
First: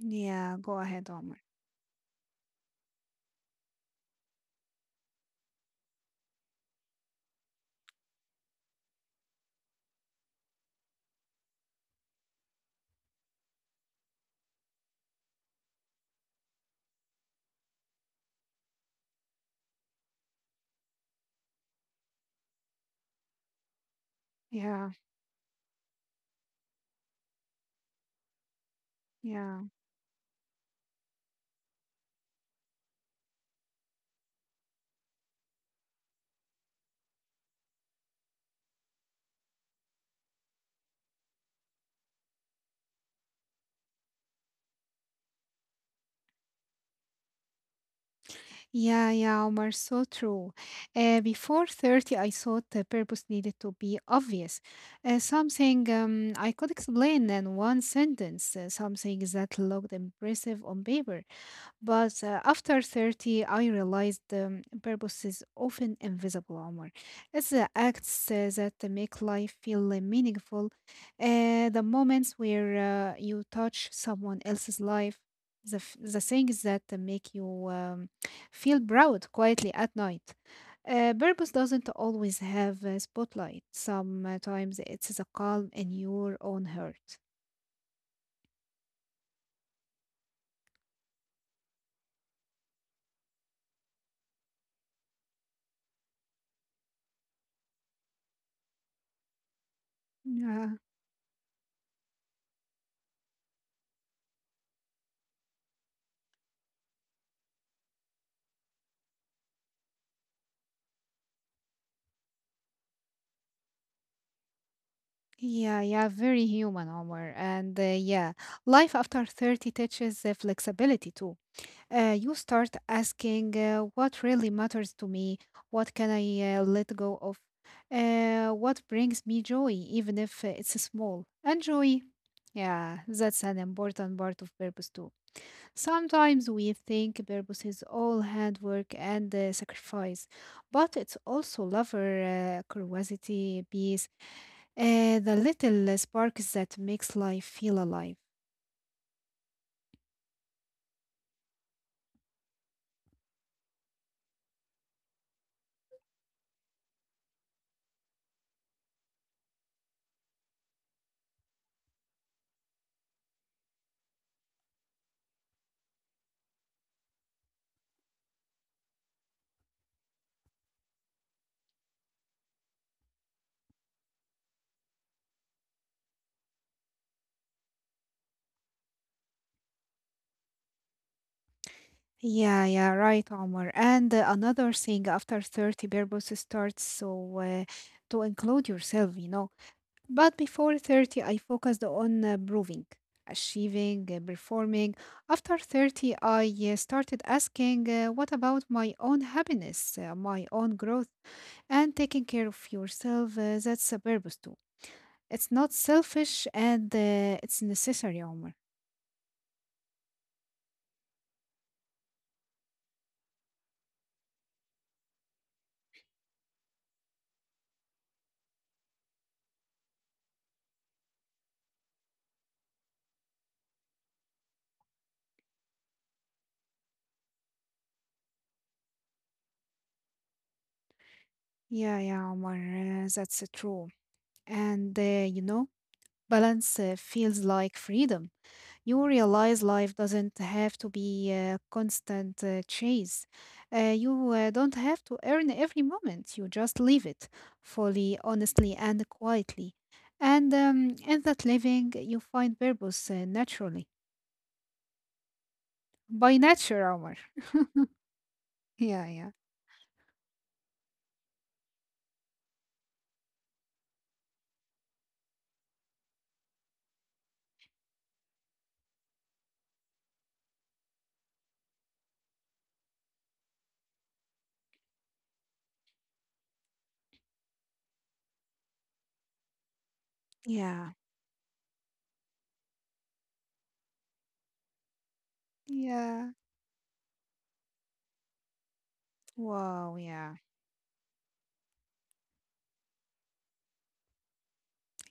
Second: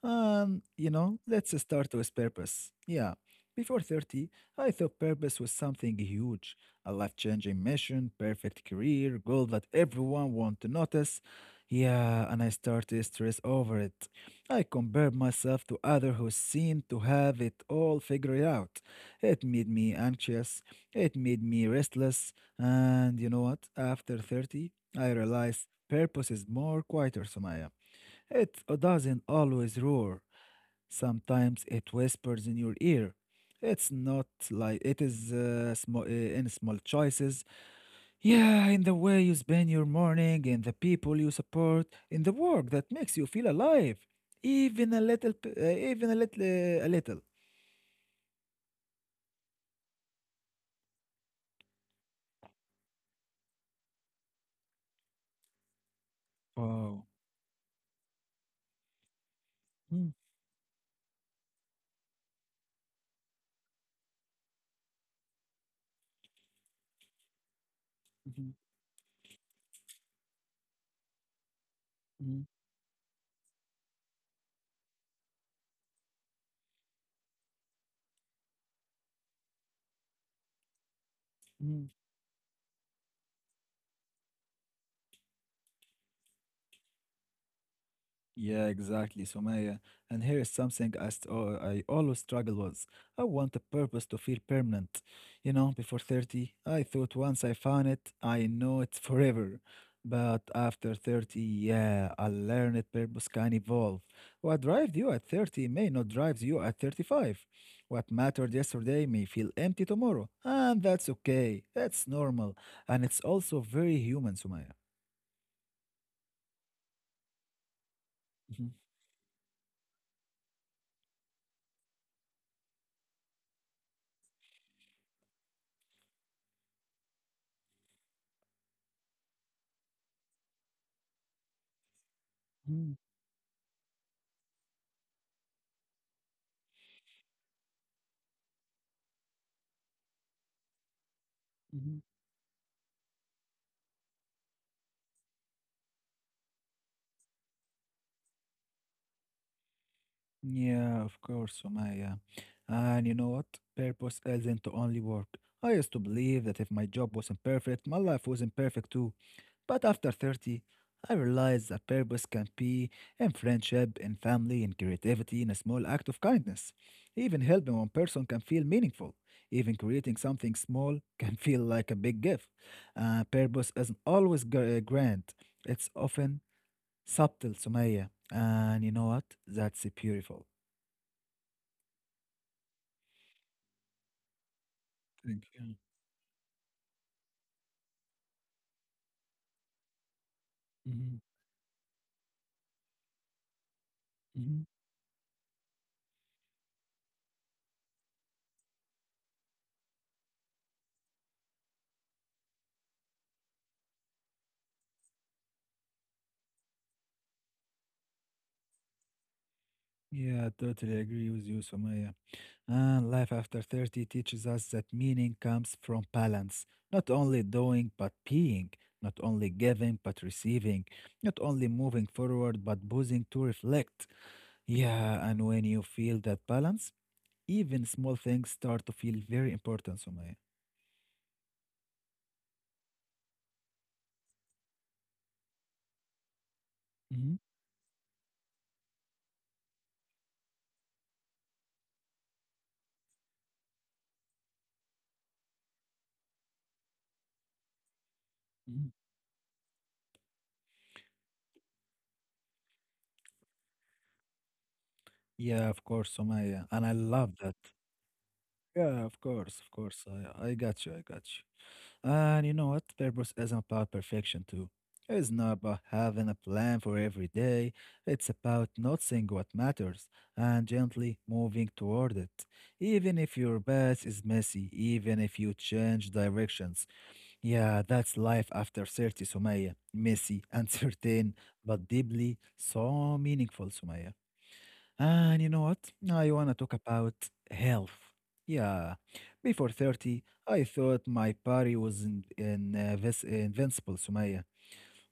Speaker 2: Yeah, go
Speaker 1: You
Speaker 2: ahead,
Speaker 1: know,
Speaker 2: Omar.
Speaker 1: let's start with purpose. Yeah. Before 30, I thought purpose was something huge, a life-changing mission, perfect career, goal that everyone want to notice. Yeah, and I started to stress over it. I compared myself to others who seemed to have it all figured out. It made me anxious, it made me restless, and you know what? After 30,
Speaker 2: Yeah,
Speaker 1: I realized purpose is more quieter, Sumaya. It doesn't
Speaker 2: yeah,
Speaker 1: always roar. Sometimes it whispers in your ear. It's not like it is small, in small choices. Yeah, in the way you spend your morning, in the people you support, in the work that makes you feel alive, even a little, even a little, a little.
Speaker 2: yeah, Omar, so true. Before 30, I thought the purpose needed to be obvious, something I could
Speaker 1: Wow.
Speaker 2: explain in one sentence, something that looked
Speaker 1: Mm,
Speaker 2: impressive on paper. But after 30, I realized the purpose is often invisible, Omar. It's the acts
Speaker 1: mhm,
Speaker 2: that make life feel meaningful, the moments where you touch someone else's life, the things that make you feel proud quietly at night. Purpose doesn't
Speaker 1: mhm.
Speaker 2: always have a spotlight. Sometimes it's the calm in your own heart.
Speaker 1: Yeah, exactly, Sumaya. And here is something I, I always struggle with. I want a purpose to feel permanent. You know, before 30, I thought once I found it, I know it's forever. But
Speaker 2: Yeah,
Speaker 1: after 30, yeah, I learned that purpose can evolve. What drives you at 30 may not drive you at 35. What mattered yesterday may feel empty tomorrow. And that's okay. That's normal. And it's also very human, Sumaya.
Speaker 2: yeah, Very human, Omar. And yeah,
Speaker 1: Mhm.
Speaker 2: life after 30 teaches flexibility too. You start asking what really matters to me, what can I let go of, what brings me joy, even if it's small. And joy, yeah,
Speaker 1: Mhm,
Speaker 2: that's an important part of purpose too. Sometimes we think purpose is all hard work and sacrifice, but it's also
Speaker 1: mhm.
Speaker 2: lover, curiosity, peace, the little sparks that makes life feel alive.
Speaker 1: Yeah, of course, Sumaya. And you know what? Purpose isn't to only work. I used to believe that if my job wasn't perfect, my life wasn't perfect too. But after 30, I realized that purpose can be in friendship, in family, in creativity, in a small act of kindness. Even helping one person can feel meaningful. Even creating something small <laughs> can feel like a big gift. Purpose isn't always grand, it's often subtle, Sumaya. And you know what? That's beautiful.
Speaker 2: Yeah, yeah, right, Omar. And another thing, after
Speaker 1: Thank you.
Speaker 2: 30, purpose starts, to include yourself, you know. But before 30,
Speaker 1: Mhm,
Speaker 2: I focused on proving, achieving,
Speaker 1: mhm.
Speaker 2: performing. After 30, I started asking, what about my own happiness, my own growth, and taking care of yourself? That's a purpose too. It's not selfish and it's necessary, Omar.
Speaker 1: Yeah, I totally agree with you, Somaya. And life after 30 teaches us that meaning comes from balance, not only doing but being, not only giving but receiving, not only moving forward but pausing to reflect. Yeah, and when you feel that balance, even small things start to feel very important, Sumaya.
Speaker 2: Yeah, Omar, that's true. And you know, balance
Speaker 1: Mhm,
Speaker 2: feels like freedom. You realize life doesn't have to be a constant chase. You don't have to earn every moment. You just live it fully, honestly,
Speaker 1: mhm.
Speaker 2: and quietly. And in that living, you find purpose naturally.
Speaker 1: Yeah, of course,
Speaker 2: By
Speaker 1: Somaya. And
Speaker 2: nature,
Speaker 1: I
Speaker 2: Omar.
Speaker 1: love
Speaker 2: <laughs>
Speaker 1: that. Yeah,
Speaker 2: Yeah,
Speaker 1: of
Speaker 2: yeah.
Speaker 1: course, of course. I got you. I got you. And you know what? Purpose isn't about perfection, too. It's not about having a plan for every day. It's about noticing what matters and gently moving toward it. Even if your path is messy, even if you change directions. Yeah, that's life after 30, Sumaya. Messy, <laughs>
Speaker 2: Yeah.
Speaker 1: uncertain, but deeply so meaningful, Sumaya. And you know what? I
Speaker 2: Yeah.
Speaker 1: want to talk about health. Yeah, before
Speaker 2: Wow,
Speaker 1: 30,
Speaker 2: yeah.
Speaker 1: I thought my body was invincible, Sumaya.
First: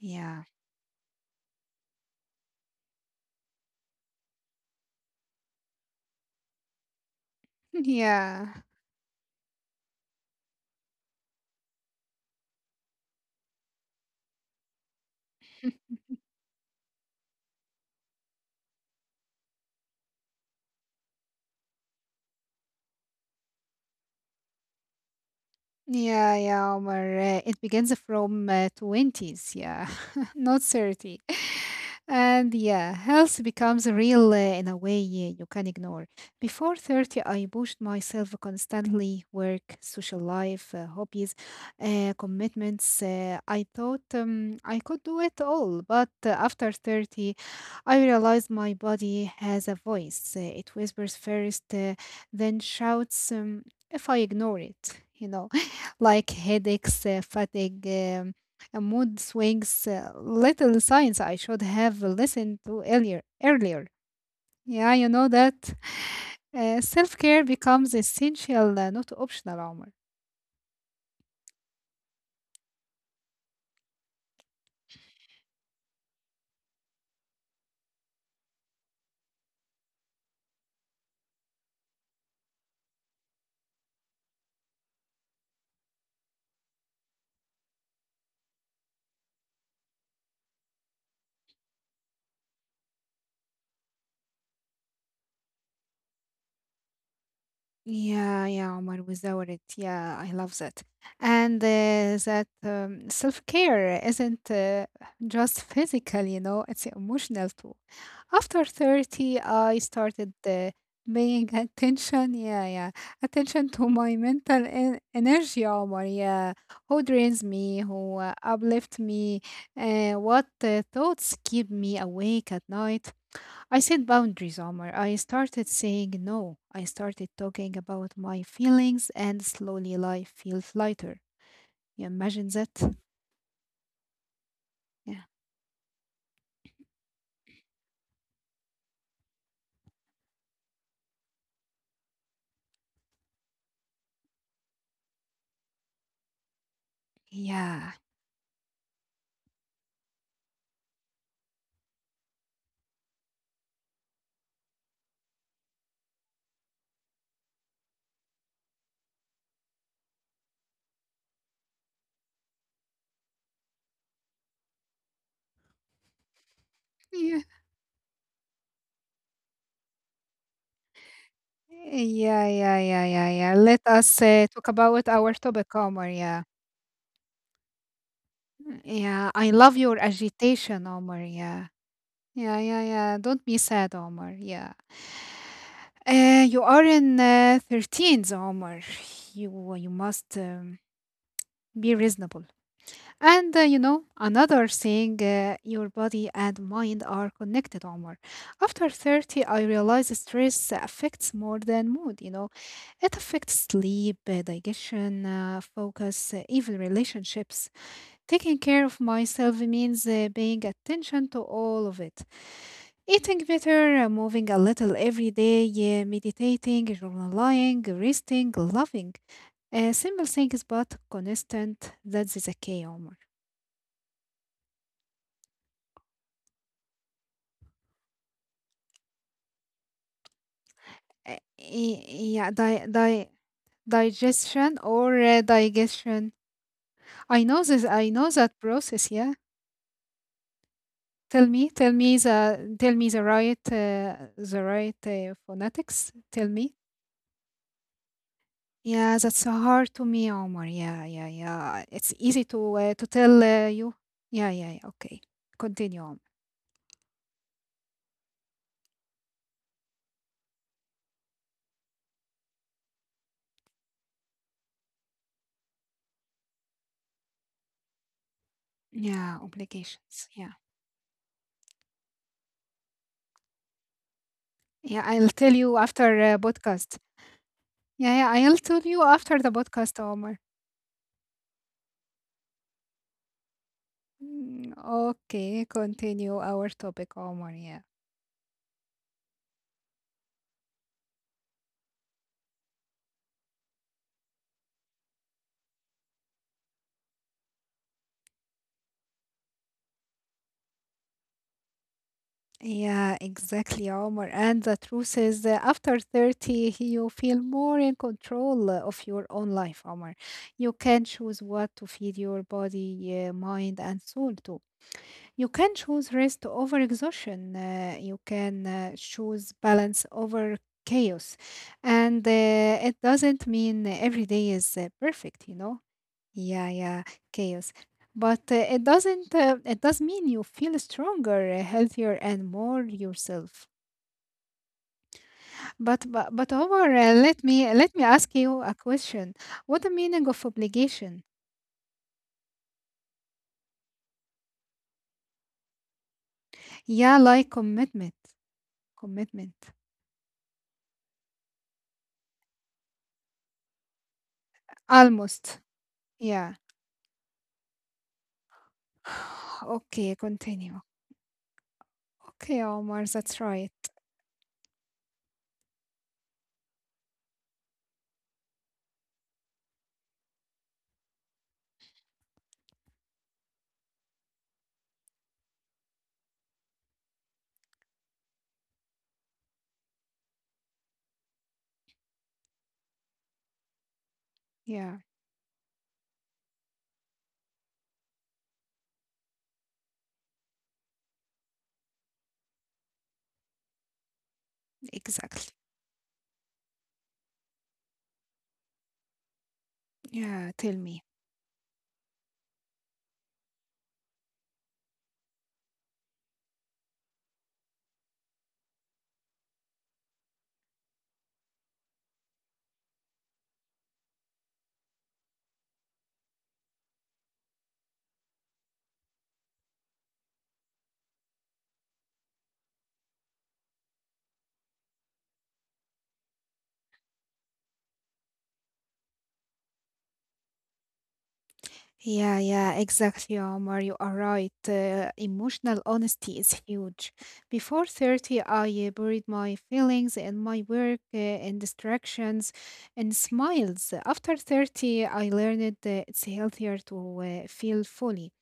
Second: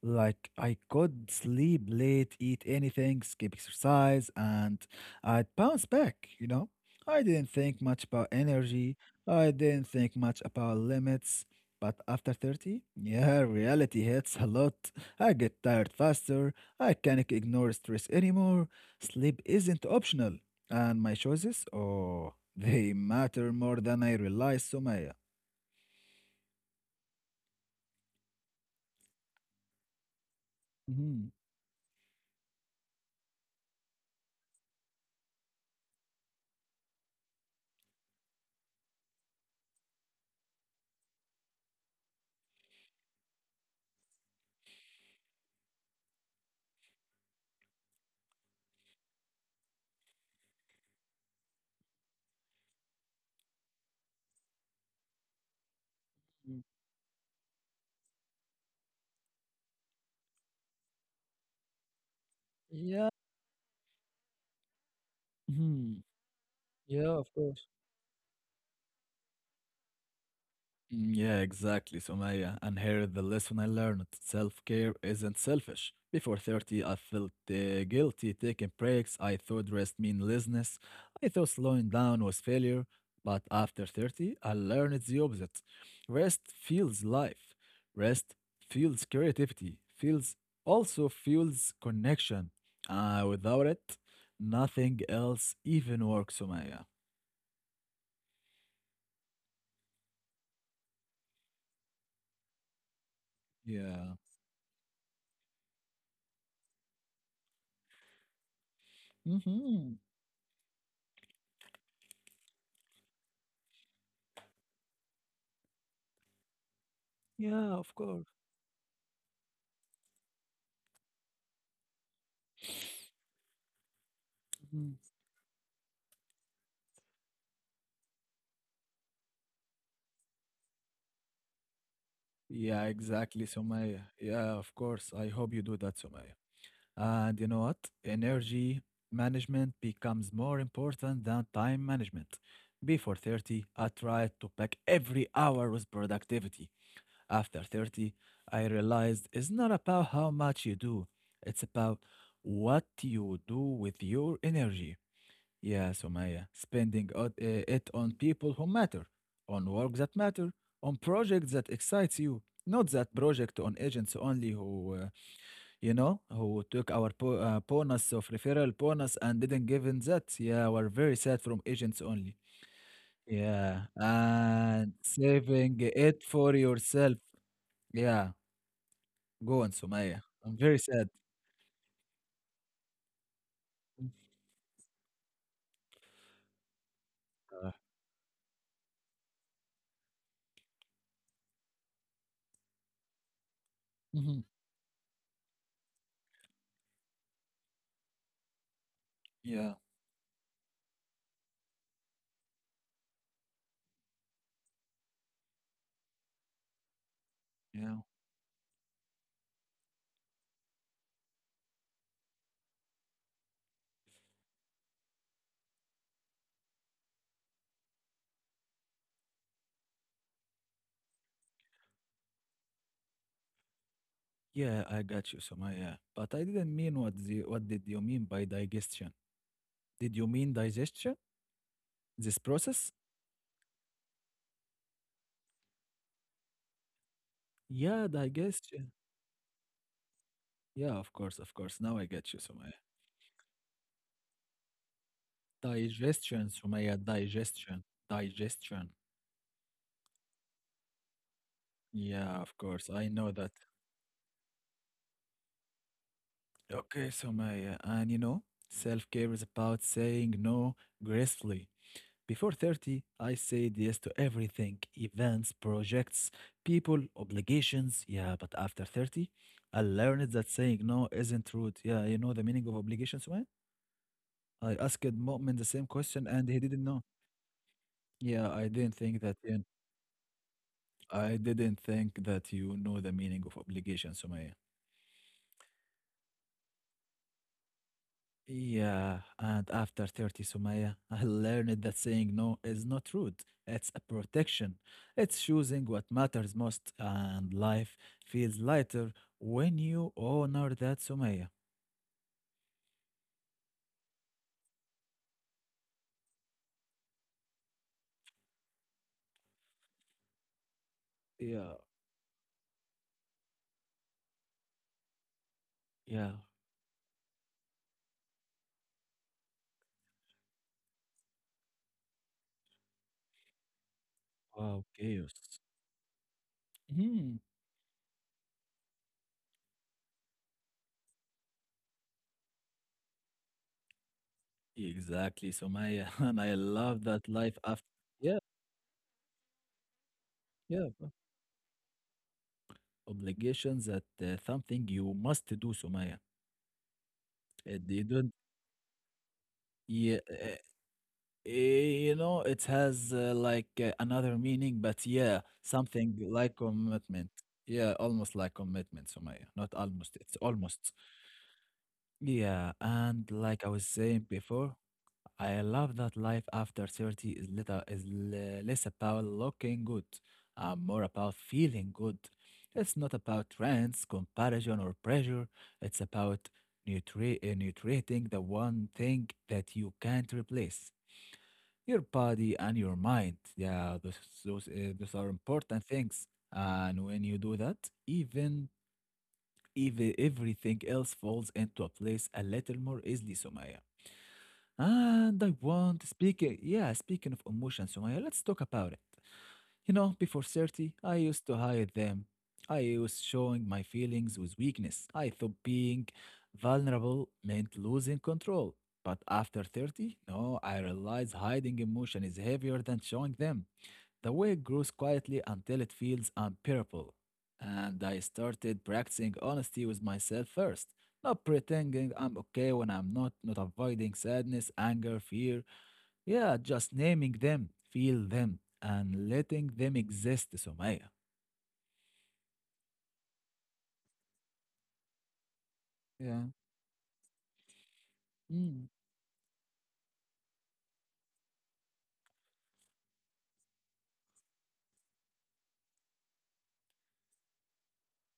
Speaker 2: Yeah.
Speaker 1: Like I could sleep late, eat anything, skip exercise, and I'd bounce back, you know? I didn't think
Speaker 2: <laughs>
Speaker 1: much about
Speaker 2: Yeah.
Speaker 1: energy. I didn't think much about limits. But after 30, <laughs> yeah, reality hits a lot. I get
Speaker 2: <laughs>
Speaker 1: tired faster. I can't ignore stress anymore. Sleep isn't optional. And my choices, oh, <laughs> they matter more than I realize, Sumaya.
Speaker 2: Yeah, Omar. It begins from 20s, yeah, <laughs> not 30.
Speaker 1: Mhm.
Speaker 2: And yeah, health becomes real in a way you can ignore. Before 30, I pushed myself constantly work, social life, hobbies, commitments. I thought I could do it all. But after 30, I realized my body has a voice. It whispers first, then shouts if I ignore it. You know, <laughs> like
Speaker 1: Mm.
Speaker 2: headaches, fatigue. A mood swings, little signs I should have listened to
Speaker 1: Yeah.
Speaker 2: earlier. You know that
Speaker 1: Mhm.
Speaker 2: <sighs> <laughs>
Speaker 1: Yeah,
Speaker 2: self
Speaker 1: of
Speaker 2: care
Speaker 1: course.
Speaker 2: becomes essential, not optional, Omar.
Speaker 1: Mm. Yeah, exactly, Sumaya. And here is the lesson I learned. Self-care isn't selfish. Before 30, I felt guilty taking breaks. I thought rest meaninglessness. I thought slowing down was failure. But after 30, I learned it's the opposite. Rest feels life. Rest feels creativity. Feels also feels connection. Without it, nothing else even works, Sumaya.
Speaker 2: Yeah, Omar, without it. Yeah, I love that. And that self-care
Speaker 1: Yeah.
Speaker 2: isn't just physical, you know, it's emotional too. After 30, I
Speaker 1: Hmm.
Speaker 2: started paying <laughs> attention to my mental en energy, Omar, yeah. Who drains
Speaker 1: Yeah,
Speaker 2: me,
Speaker 1: of
Speaker 2: who
Speaker 1: course.
Speaker 2: uplifts me, what thoughts keep me awake at night. I set boundaries, Omar.
Speaker 1: Mm-hmm.
Speaker 2: I started saying no. I started talking about my feelings, and slowly life feels lighter. You imagine
Speaker 1: Yeah,
Speaker 2: that?
Speaker 1: exactly, Sumaya. Yeah, of course.
Speaker 2: Yeah.
Speaker 1: I hope you do that, Sumaya. And you know what? Energy management becomes more important than time management. Before 30, I tried to pack every hour with productivity. After
Speaker 2: Yeah.
Speaker 1: 30, I realized it's not about how much you do, it's about what you do with your energy. Yeah, Sumaya, spending it on people who matter, on work that matter, on projects that excites you, not that project on agents only who, who took our po
Speaker 2: Yeah.
Speaker 1: bonus of referral bonus and didn't give in that. Yeah, we're very sad from agents only.
Speaker 2: Yeah. Let
Speaker 1: Yeah,
Speaker 2: us talk
Speaker 1: and
Speaker 2: about our topic,
Speaker 1: saving
Speaker 2: Omar.
Speaker 1: it
Speaker 2: Yeah.
Speaker 1: for yourself. Yeah,
Speaker 2: Yeah. I
Speaker 1: go on,
Speaker 2: love your
Speaker 1: Sumaya. I'm very
Speaker 2: agitation,
Speaker 1: sad.
Speaker 2: Omar. Yeah. Yeah. Don't be sad, Omar. Yeah. You are in
Speaker 1: Uh,
Speaker 2: 13s, Omar. You must be reasonable. And you know,
Speaker 1: mhm.
Speaker 2: another thing, your body and mind are connected, Omar. After 30, I
Speaker 1: Yeah,
Speaker 2: realize stress affects more than mood, you know. It affects sleep, digestion, focus, even relationships.
Speaker 1: yeah.
Speaker 2: Taking care of myself means paying attention to all of it. Eating better, moving a little every day, yeah, meditating, journaling, resting, loving. Simple things, but constant. That's the key, Omar.
Speaker 1: Yeah, I got you, Sumaya. Yeah. But I didn't mean what did you mean by digestion? Did you mean digestion?
Speaker 2: Uh, y-
Speaker 1: This
Speaker 2: yeah, di-
Speaker 1: process?
Speaker 2: di- Digestion or digestion. I know this.
Speaker 1: Yeah,
Speaker 2: I know that
Speaker 1: digestion.
Speaker 2: process. Yeah.
Speaker 1: Yeah, of course,
Speaker 2: Tell
Speaker 1: of
Speaker 2: me,
Speaker 1: course.
Speaker 2: tell
Speaker 1: Now I
Speaker 2: me
Speaker 1: get you, Sumaya.
Speaker 2: the, tell me the right phonetics. Tell
Speaker 1: Digestion,
Speaker 2: me.
Speaker 1: Sumaya, digestion, digestion.
Speaker 2: Yeah, that's so hard to me, Omar. Yeah. It's
Speaker 1: Yeah,
Speaker 2: easy
Speaker 1: of course.
Speaker 2: to
Speaker 1: I know
Speaker 2: tell
Speaker 1: that.
Speaker 2: you. Yeah. Okay. Continue on.
Speaker 1: Okay, Sumaya. And you know, self-care is about saying no gracefully. Before 30, I said yes to everything events, projects, people, obligations. Yeah, but after 30,
Speaker 2: Yeah,
Speaker 1: I
Speaker 2: obligations.
Speaker 1: learned that
Speaker 2: Yeah,
Speaker 1: saying no isn't rude. Yeah, you know the meaning of obligations, man? I asked
Speaker 2: yeah. I'll tell
Speaker 1: Mu'min the
Speaker 2: you
Speaker 1: same
Speaker 2: after
Speaker 1: question and he didn't
Speaker 2: podcast.
Speaker 1: know.
Speaker 2: Yeah, yeah.
Speaker 1: Yeah,
Speaker 2: I'll
Speaker 1: I
Speaker 2: tell
Speaker 1: didn't
Speaker 2: you
Speaker 1: think that.
Speaker 2: after the
Speaker 1: Yeah,
Speaker 2: podcast, Omar.
Speaker 1: I didn't think that you know the meaning of obligations, Sumaya.
Speaker 2: Mm, okay, continue our topic, Omar. Yeah.
Speaker 1: Yeah, and after 30, Sumaya, <laughs> I learned that saying no is not rude. It's a protection. It's choosing what matters most, and life feels lighter when you honor that, Sumaya.
Speaker 2: Yeah, exactly, Omar. And the truth is, that after 30, you feel more in control of your own life, Omar. You can choose what
Speaker 1: Yeah,
Speaker 2: to feed your body, mind, and soul to. You can choose
Speaker 1: yeah.
Speaker 2: rest over exhaustion. You can choose balance over chaos. And it doesn't mean every day is
Speaker 1: Wow,
Speaker 2: perfect, you
Speaker 1: chaos.
Speaker 2: know? Yeah,
Speaker 1: Hmm.
Speaker 2: chaos. But it doesn't. It does mean you feel stronger, healthier, and more yourself.
Speaker 1: Exactly,
Speaker 2: But
Speaker 1: Sumaya. <laughs>
Speaker 2: but
Speaker 1: And
Speaker 2: but
Speaker 1: I
Speaker 2: Omar,
Speaker 1: love
Speaker 2: uh,
Speaker 1: that
Speaker 2: let
Speaker 1: life
Speaker 2: me
Speaker 1: after.
Speaker 2: let me ask
Speaker 1: Yeah,
Speaker 2: you a question. What the meaning of
Speaker 1: yeah.
Speaker 2: obligation?
Speaker 1: Obligations that something you must do, Sumaya.
Speaker 2: Yeah, like
Speaker 1: It
Speaker 2: commitment,
Speaker 1: didn't.
Speaker 2: commitment,
Speaker 1: Yeah. eh, You know, it has like another meaning, but yeah,
Speaker 2: almost.
Speaker 1: something
Speaker 2: Yeah.
Speaker 1: like commitment. Yeah, almost like commitment, Sumaya.
Speaker 2: <sighs>
Speaker 1: Not
Speaker 2: Okay,
Speaker 1: almost, it's
Speaker 2: continue.
Speaker 1: almost.
Speaker 2: Okay,
Speaker 1: Yeah,
Speaker 2: Omar,
Speaker 1: and
Speaker 2: that's
Speaker 1: like
Speaker 2: right.
Speaker 1: I was saying before, I love that life after 30 is less about looking good and more about feeling good. It's not about trends, comparison, or pressure. It's about nutriting the one thing that you can't replace your body and your mind. Yeah,
Speaker 2: Yeah,
Speaker 1: those are important things. And when you do that, even even everything else falls into a place a little more easily, Sumaya.
Speaker 2: exactly.
Speaker 1: And I want to speak, yeah, speaking of emotions, Sumaya, let's talk about it. You know, before
Speaker 2: Yeah, tell
Speaker 1: 30,
Speaker 2: me.
Speaker 1: I used to hide them. I was showing my feelings with weakness. I thought being vulnerable meant losing control. But after 30, no, I realized hiding emotion is heavier than showing them. The wig grows quietly until it feels unbearable. And I started practicing honesty with myself first, not pretending I'm okay when I'm not, not avoiding sadness, anger, fear. Yeah, just naming them, feel them, and letting them exist, Sumaya.
Speaker 2: Yeah, exactly, Omar. You are right. Emotional honesty
Speaker 1: Yeah.
Speaker 2: is huge. Before 30, I
Speaker 1: Mm,
Speaker 2: buried my feelings in my work, in distractions, and smiles. After 30, I learned that it's healthier to feel fully.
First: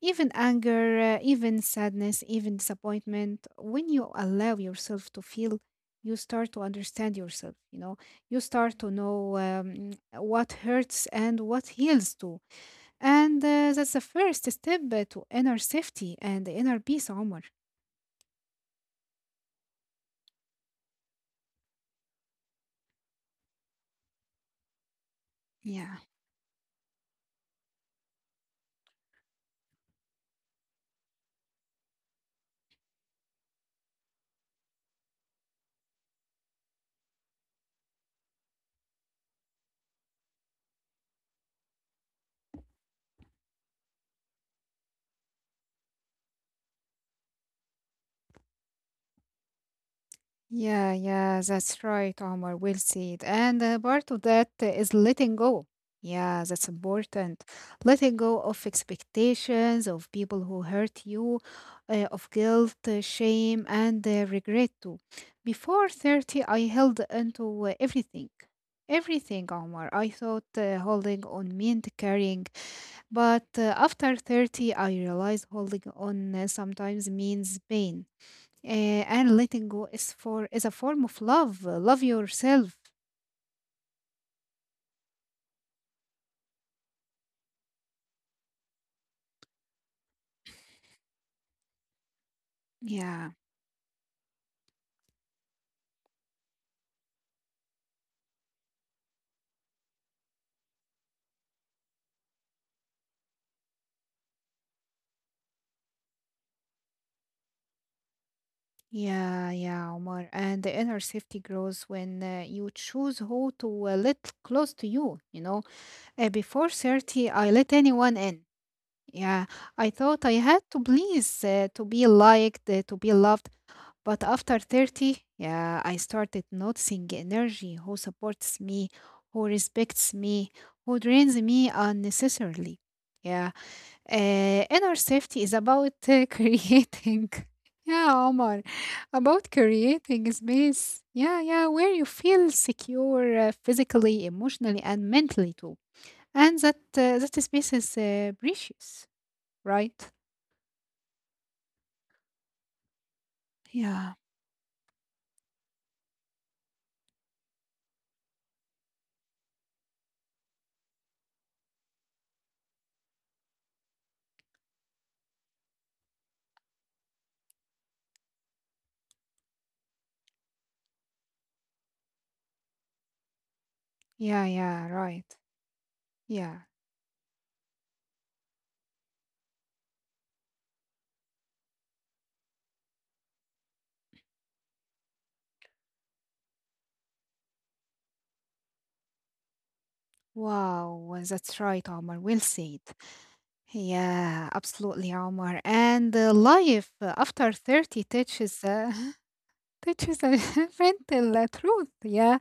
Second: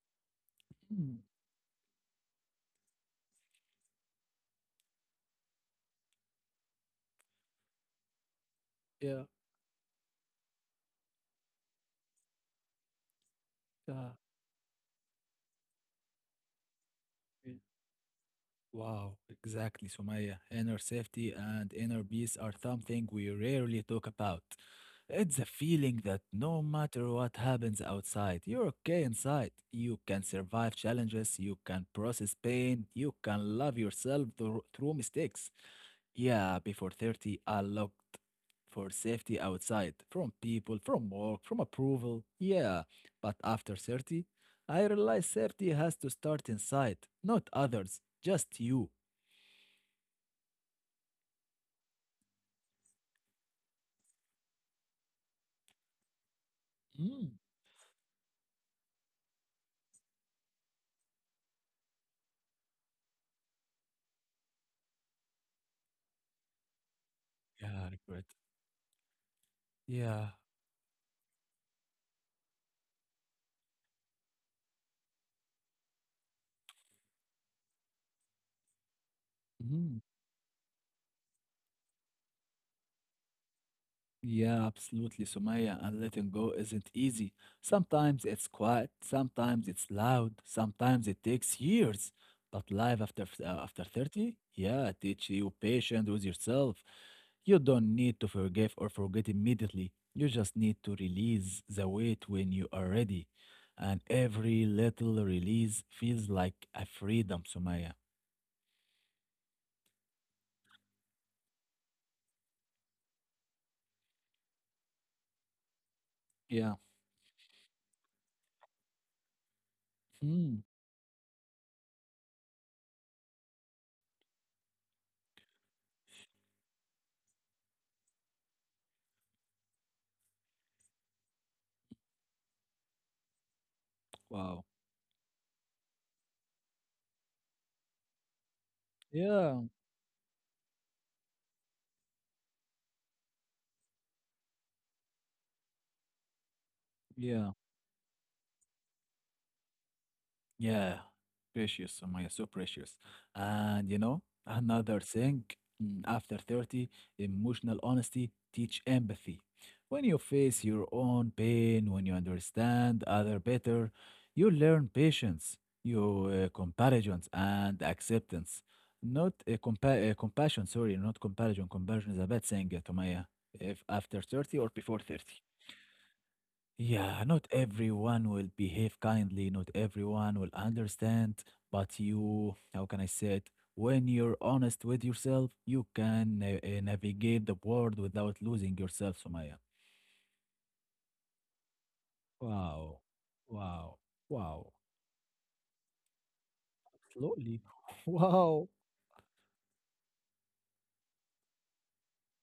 Speaker 2: Even anger,
Speaker 1: mm,
Speaker 2: even sadness, even disappointment. When you allow yourself to feel, you start to understand yourself, you know, you start to
Speaker 1: yeah.
Speaker 2: know what hurts and what heals too and that's the
Speaker 1: Yeah.
Speaker 2: first step to inner safety and inner peace, Omar.
Speaker 1: Yeah. Wow, exactly, Sumaya. Inner safety and inner peace are something we rarely talk about. It's a
Speaker 2: Yeah.
Speaker 1: feeling that no matter what happens outside, you're okay inside. You can survive challenges, you can process pain, you can love yourself through mistakes. Yeah, before 30, I looked for safety outside, from people, from work, from approval. Yeah, but after 30, I realized safety has to start inside, not others, just you.
Speaker 2: Yeah, that's right, Omar. Well said. And part of that is letting go. Yeah, that's
Speaker 1: Mm.
Speaker 2: important. Letting go of expectations, of people who hurt you, of guilt, shame, and regret too. Before 30, I held into uh,
Speaker 1: Yeah, regret.
Speaker 2: everything. Everything, Omar. I
Speaker 1: Yeah.
Speaker 2: thought holding on meant carrying. But after 30, I realize holding on sometimes means pain. Uh, and letting go
Speaker 1: Mhm.
Speaker 2: is a form of love. Love yourself.
Speaker 1: Yeah, absolutely, Sumaya. And letting go isn't easy. Sometimes it's quiet, sometimes it's loud, sometimes it takes years. But life after
Speaker 2: Yeah.
Speaker 1: after 30, yeah, teach you patience with yourself. You don't need to forgive or forget immediately. You just need to release the weight when you are ready. And every little release feels like a freedom, Sumaya.
Speaker 2: Yeah, Omar. And the inner safety grows when you choose who to let close to you. You know, before
Speaker 1: Yeah.
Speaker 2: 30, I let anyone in. Yeah, I thought I had
Speaker 1: Mm.
Speaker 2: to please, to be liked, to be loved. But after 30, yeah, I started noticing energy who supports me, who respects me, who drains me unnecessarily. Yeah,
Speaker 1: Wow.
Speaker 2: inner safety is about <laughs> creating. Yeah, Omar, about
Speaker 1: Yeah.
Speaker 2: creating space. Yeah, yeah, where you feel secure physically, emotionally, and mentally too. And that that
Speaker 1: Yeah.
Speaker 2: space is precious, right?
Speaker 1: Yeah, precious, Sumaya, so precious. And you
Speaker 2: Yeah,
Speaker 1: know, another thing, mm, after 30, emotional honesty teach empathy. When you face your own pain, when you understand other better, you learn patience, you comparisons and acceptance. Not a compassion, sorry, not comparison. Comparison is a bad thing, Sumaya, if after
Speaker 2: yeah,
Speaker 1: 30 or
Speaker 2: yeah,
Speaker 1: before
Speaker 2: right.
Speaker 1: 30.
Speaker 2: Yeah.
Speaker 1: Yeah, not everyone will behave kindly, not everyone will understand, but you, how can I say it? When you're honest with yourself, you can navigate the world without losing yourself, Sumaya.
Speaker 2: Wow, that's right, Omar. Well said.
Speaker 1: Wow. Wow.
Speaker 2: Yeah,
Speaker 1: Wow.
Speaker 2: absolutely, Omar. And life after
Speaker 1: Slowly. <laughs>
Speaker 2: 30 teaches
Speaker 1: Wow.
Speaker 2: <laughs> teaches a <laughs> gentle truth. Yeah,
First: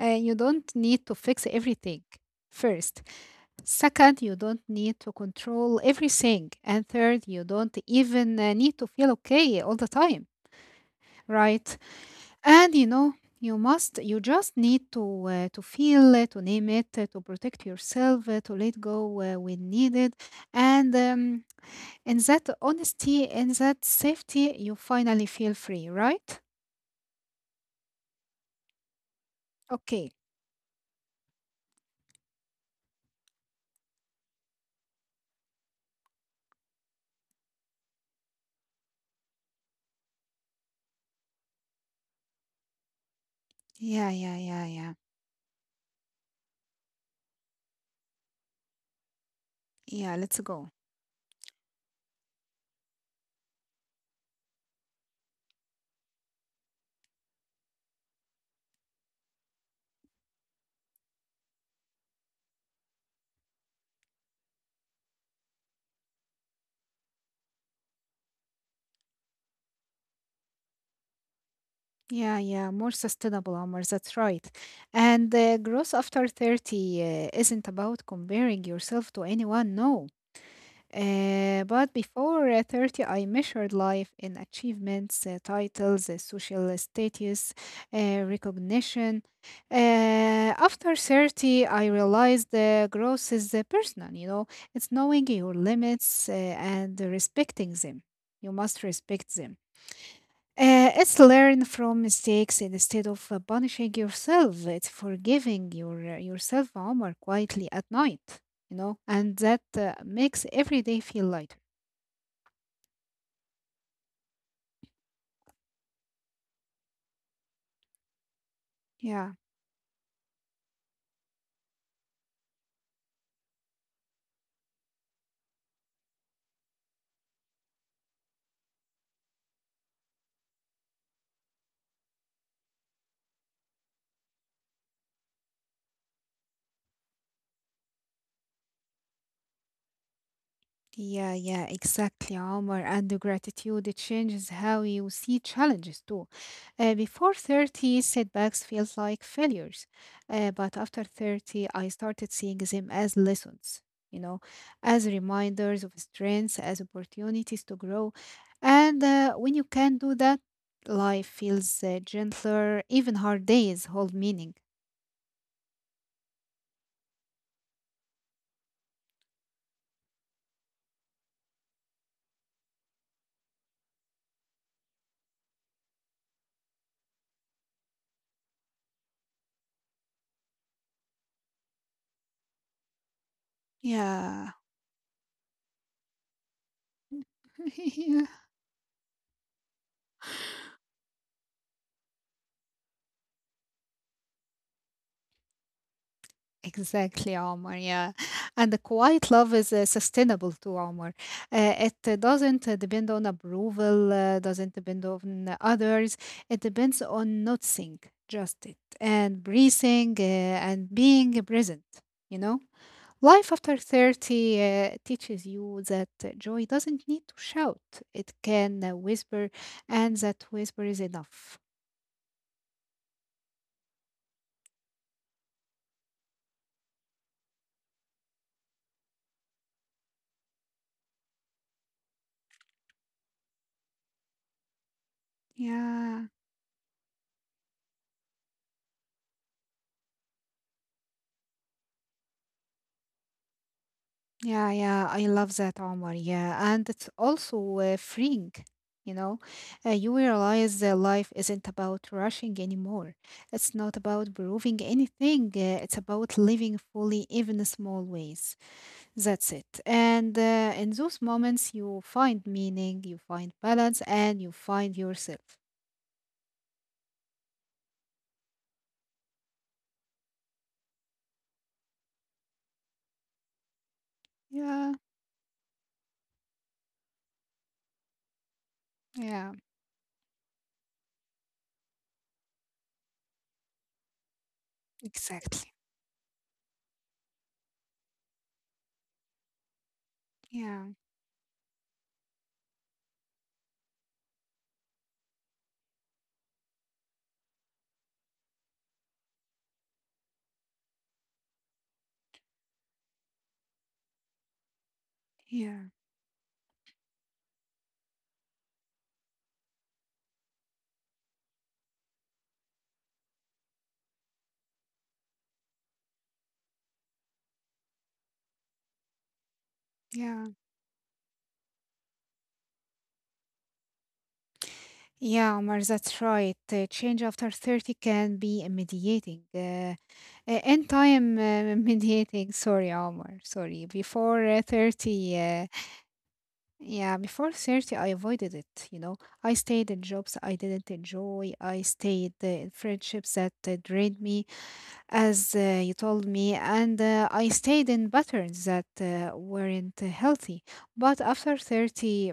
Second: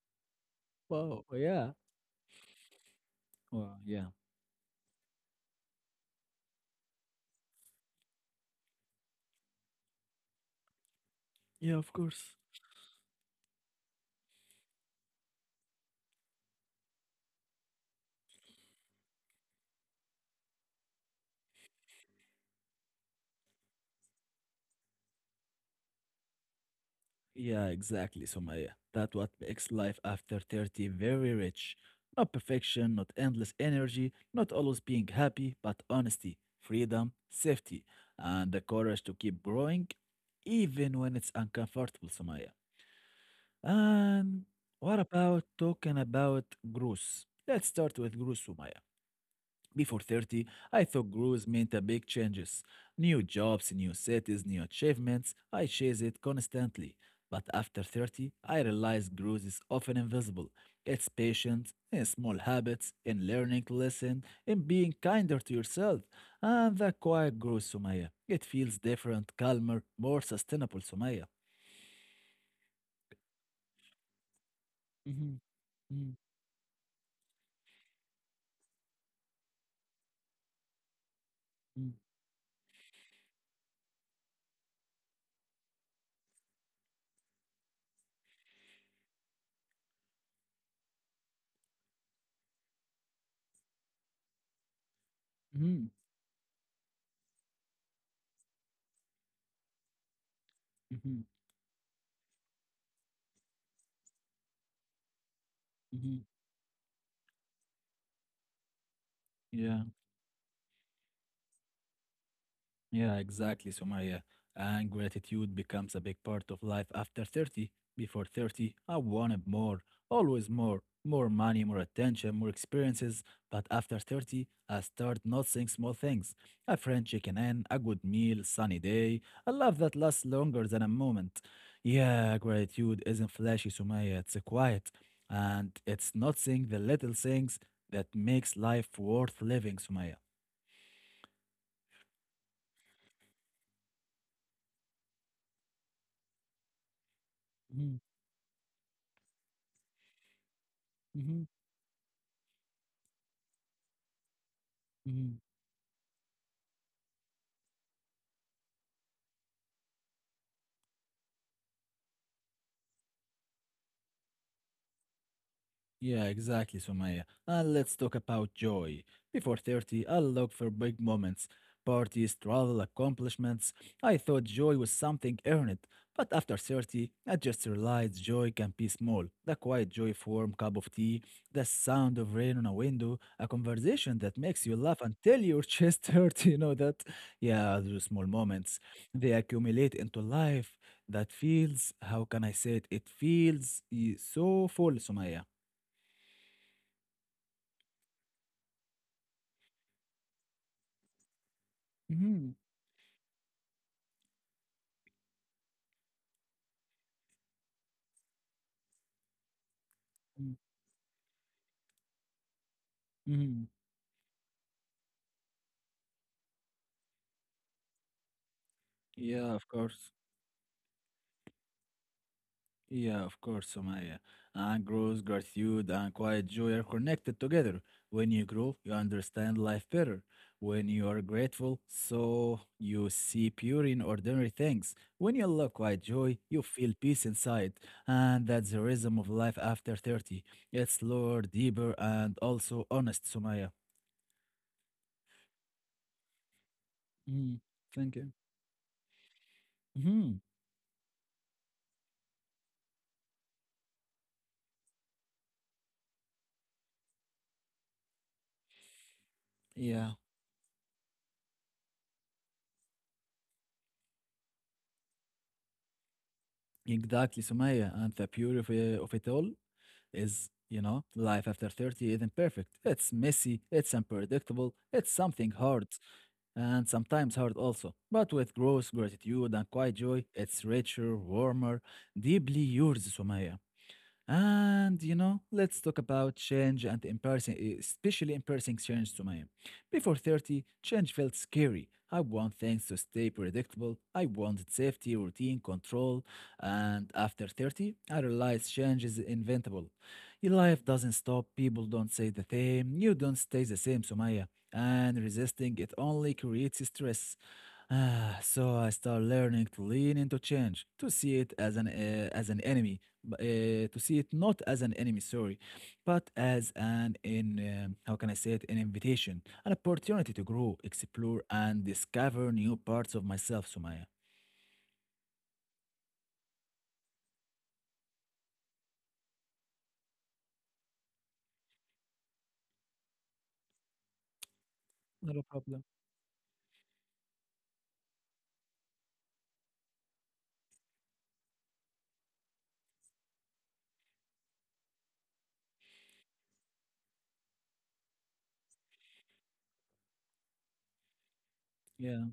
Speaker 2: you don't need to
Speaker 1: Wow.
Speaker 2: fix
Speaker 1: Yeah.
Speaker 2: everything. First,
Speaker 1: Well, yeah.
Speaker 2: second, you don't need to control everything, and third, you don't even need to feel okay all the time,
Speaker 1: Yeah,
Speaker 2: right?
Speaker 1: of course.
Speaker 2: And you know, you just need to feel it, to name it, to protect yourself, to let go when needed, and in that honesty, in that safety, you finally feel free, right?
Speaker 1: Yeah, exactly, Sumaya. That what makes life
Speaker 2: Okay.
Speaker 1: after 30 very rich. Not perfection, not endless energy, not always being happy, but honesty, freedom, safety, and the courage to keep growing, even when it's uncomfortable, Sumaya.
Speaker 2: Yeah, yeah,
Speaker 1: And
Speaker 2: yeah, yeah,
Speaker 1: what about talking about growth? Let's start with growth, Sumaya. Before
Speaker 2: yeah. Let's
Speaker 1: 30,
Speaker 2: go.
Speaker 1: I thought growth meant a big changes. New jobs, new cities, new achievements. I chase it constantly. But after 30, I realized growth is often invisible. It's patient, in small habits, in learning to listen, in being kinder to yourself. And the quiet growth, Sumaya. It feels different, calmer, more sustainable, Sumaya.
Speaker 2: Yeah, yeah. More sustainable, Omar. That's right.
Speaker 1: Mm-hmm.
Speaker 2: And growth
Speaker 1: Mm-hmm.
Speaker 2: after 30 isn't about comparing yourself to anyone. No. But before 30, I measured life in achievements, titles, social status, recognition. Uh, After 30, I realized the growth is personal, you know, it's knowing your
Speaker 1: Mm-hmm.
Speaker 2: limits and respecting them. You must respect them.
Speaker 1: Mm-hmm.
Speaker 2: It's learn from mistakes instead of punishing yourself. It's forgiving
Speaker 1: Mm-hmm.
Speaker 2: yourself, Omar, quietly at night, you know, and that
Speaker 1: Yeah.
Speaker 2: makes every day feel lighter.
Speaker 1: Yeah, exactly, Sumaya. And gratitude becomes a big part of life after 30. Before 30, I
Speaker 2: Yeah,
Speaker 1: wanted more, always more, more money, more attention, more experiences. But after 30, I start noticing small things. A French chicken and a good meal, sunny day. A love that lasts longer than a moment. Yeah, gratitude isn't flashy, Sumaya. It's quiet. And it's noticing the little things that makes life worth living, Sumaya.
Speaker 2: yeah, exactly, Omar. And the gratitude it changes how you see challenges too. Before
Speaker 1: Mm-hmm,
Speaker 2: 30, setbacks feels like failures. But after 30, I started seeing them as lessons, you know, as
Speaker 1: mm-hmm,
Speaker 2: reminders of strengths, as opportunities to grow. And when you can do that, life feels gentler. Even hard days hold meaning.
Speaker 1: yeah, exactly, Sumaya. And let's talk about joy. Before 30, I look for big moments, parties, travel, accomplishments. I thought joy was something earned, but after 30, I just realized joy can be small. The quiet joy of warm cup of tea, the sound of rain on a window, a conversation that
Speaker 2: Yeah.
Speaker 1: makes you laugh until your chest <laughs> hurts, you know that? Yeah, those small
Speaker 2: <laughs>
Speaker 1: moments. They accumulate into life that feels, how can I say it? It feels so full, Sumaya.
Speaker 2: Exactly, Omar. Yeah. And the quiet love is sustainable too, Omar. It
Speaker 1: Mm-hmm.
Speaker 2: doesn't depend on approval, doesn't depend on others. It depends on noticing just it and breathing and being present, you know? Life
Speaker 1: Mm-hmm.
Speaker 2: after 30 teaches you that joy doesn't need to shout, it can whisper,
Speaker 1: Yeah, of course.
Speaker 2: and that whisper is enough.
Speaker 1: Yeah, of course, Somaya. And growth, gratitude, and quiet joy are connected together. When you grow, you understand life better. When you are grateful, so you see pure in ordinary things. When you love quiet
Speaker 2: Yeah.
Speaker 1: joy, you feel peace inside. And that's the rhythm of life after 30. It's slower, deeper, and also honest, Somaya.
Speaker 2: Yeah, I love that, Omar. Yeah, and it's
Speaker 1: Mm,
Speaker 2: also
Speaker 1: thank you.
Speaker 2: freeing. You know, you
Speaker 1: Hmm.
Speaker 2: realize that life isn't about rushing anymore. It's not about proving anything. It's about living fully, even in small ways. That's it. And
Speaker 1: Yeah.
Speaker 2: in those moments, you find meaning, you find balance, and you find yourself.
Speaker 1: Exactly, Sumaya, and the beauty of it all is, you know, life after 30 isn't perfect. It's messy, it's unpredictable,
Speaker 2: Yeah,
Speaker 1: it's something hard, and sometimes hard also. But with growth,
Speaker 2: yeah,
Speaker 1: gratitude, and quiet joy, it's richer, warmer, deeply yours, Sumaya. And you know,
Speaker 2: exactly.
Speaker 1: let's talk about change and embarrassing, especially embarrassing change to my. Before 30,
Speaker 2: Yeah,
Speaker 1: change felt scary. I want things to stay predictable. I wanted safety, routine, control. And after 30, I realized change is inventable. Your life doesn't stop. People don't say the same. You don't stay the same, Sumaya. And resisting
Speaker 2: yeah,
Speaker 1: it only creates stress. <sighs> Ah, so I start learning to lean into change, to see it as an enemy to see it not as an enemy, sorry, but as an in how can I say it, an invitation, an opportunity to
Speaker 2: yeah.
Speaker 1: grow, explore, and discover new parts of myself, Sumaya.
Speaker 2: Yeah, Omar, that's right. Change after 30 can be mediating. End time <laughs> mediating. Sorry, Omar. Sorry. Before uh, 30,
Speaker 1: Not a
Speaker 2: uh,
Speaker 1: problem.
Speaker 2: yeah, before 30, I avoided it. You know, I stayed in jobs I didn't enjoy. I stayed in friendships that drained me, as you told me. And I stayed in patterns that weren't healthy. But after
Speaker 1: Yeah.
Speaker 2: 30,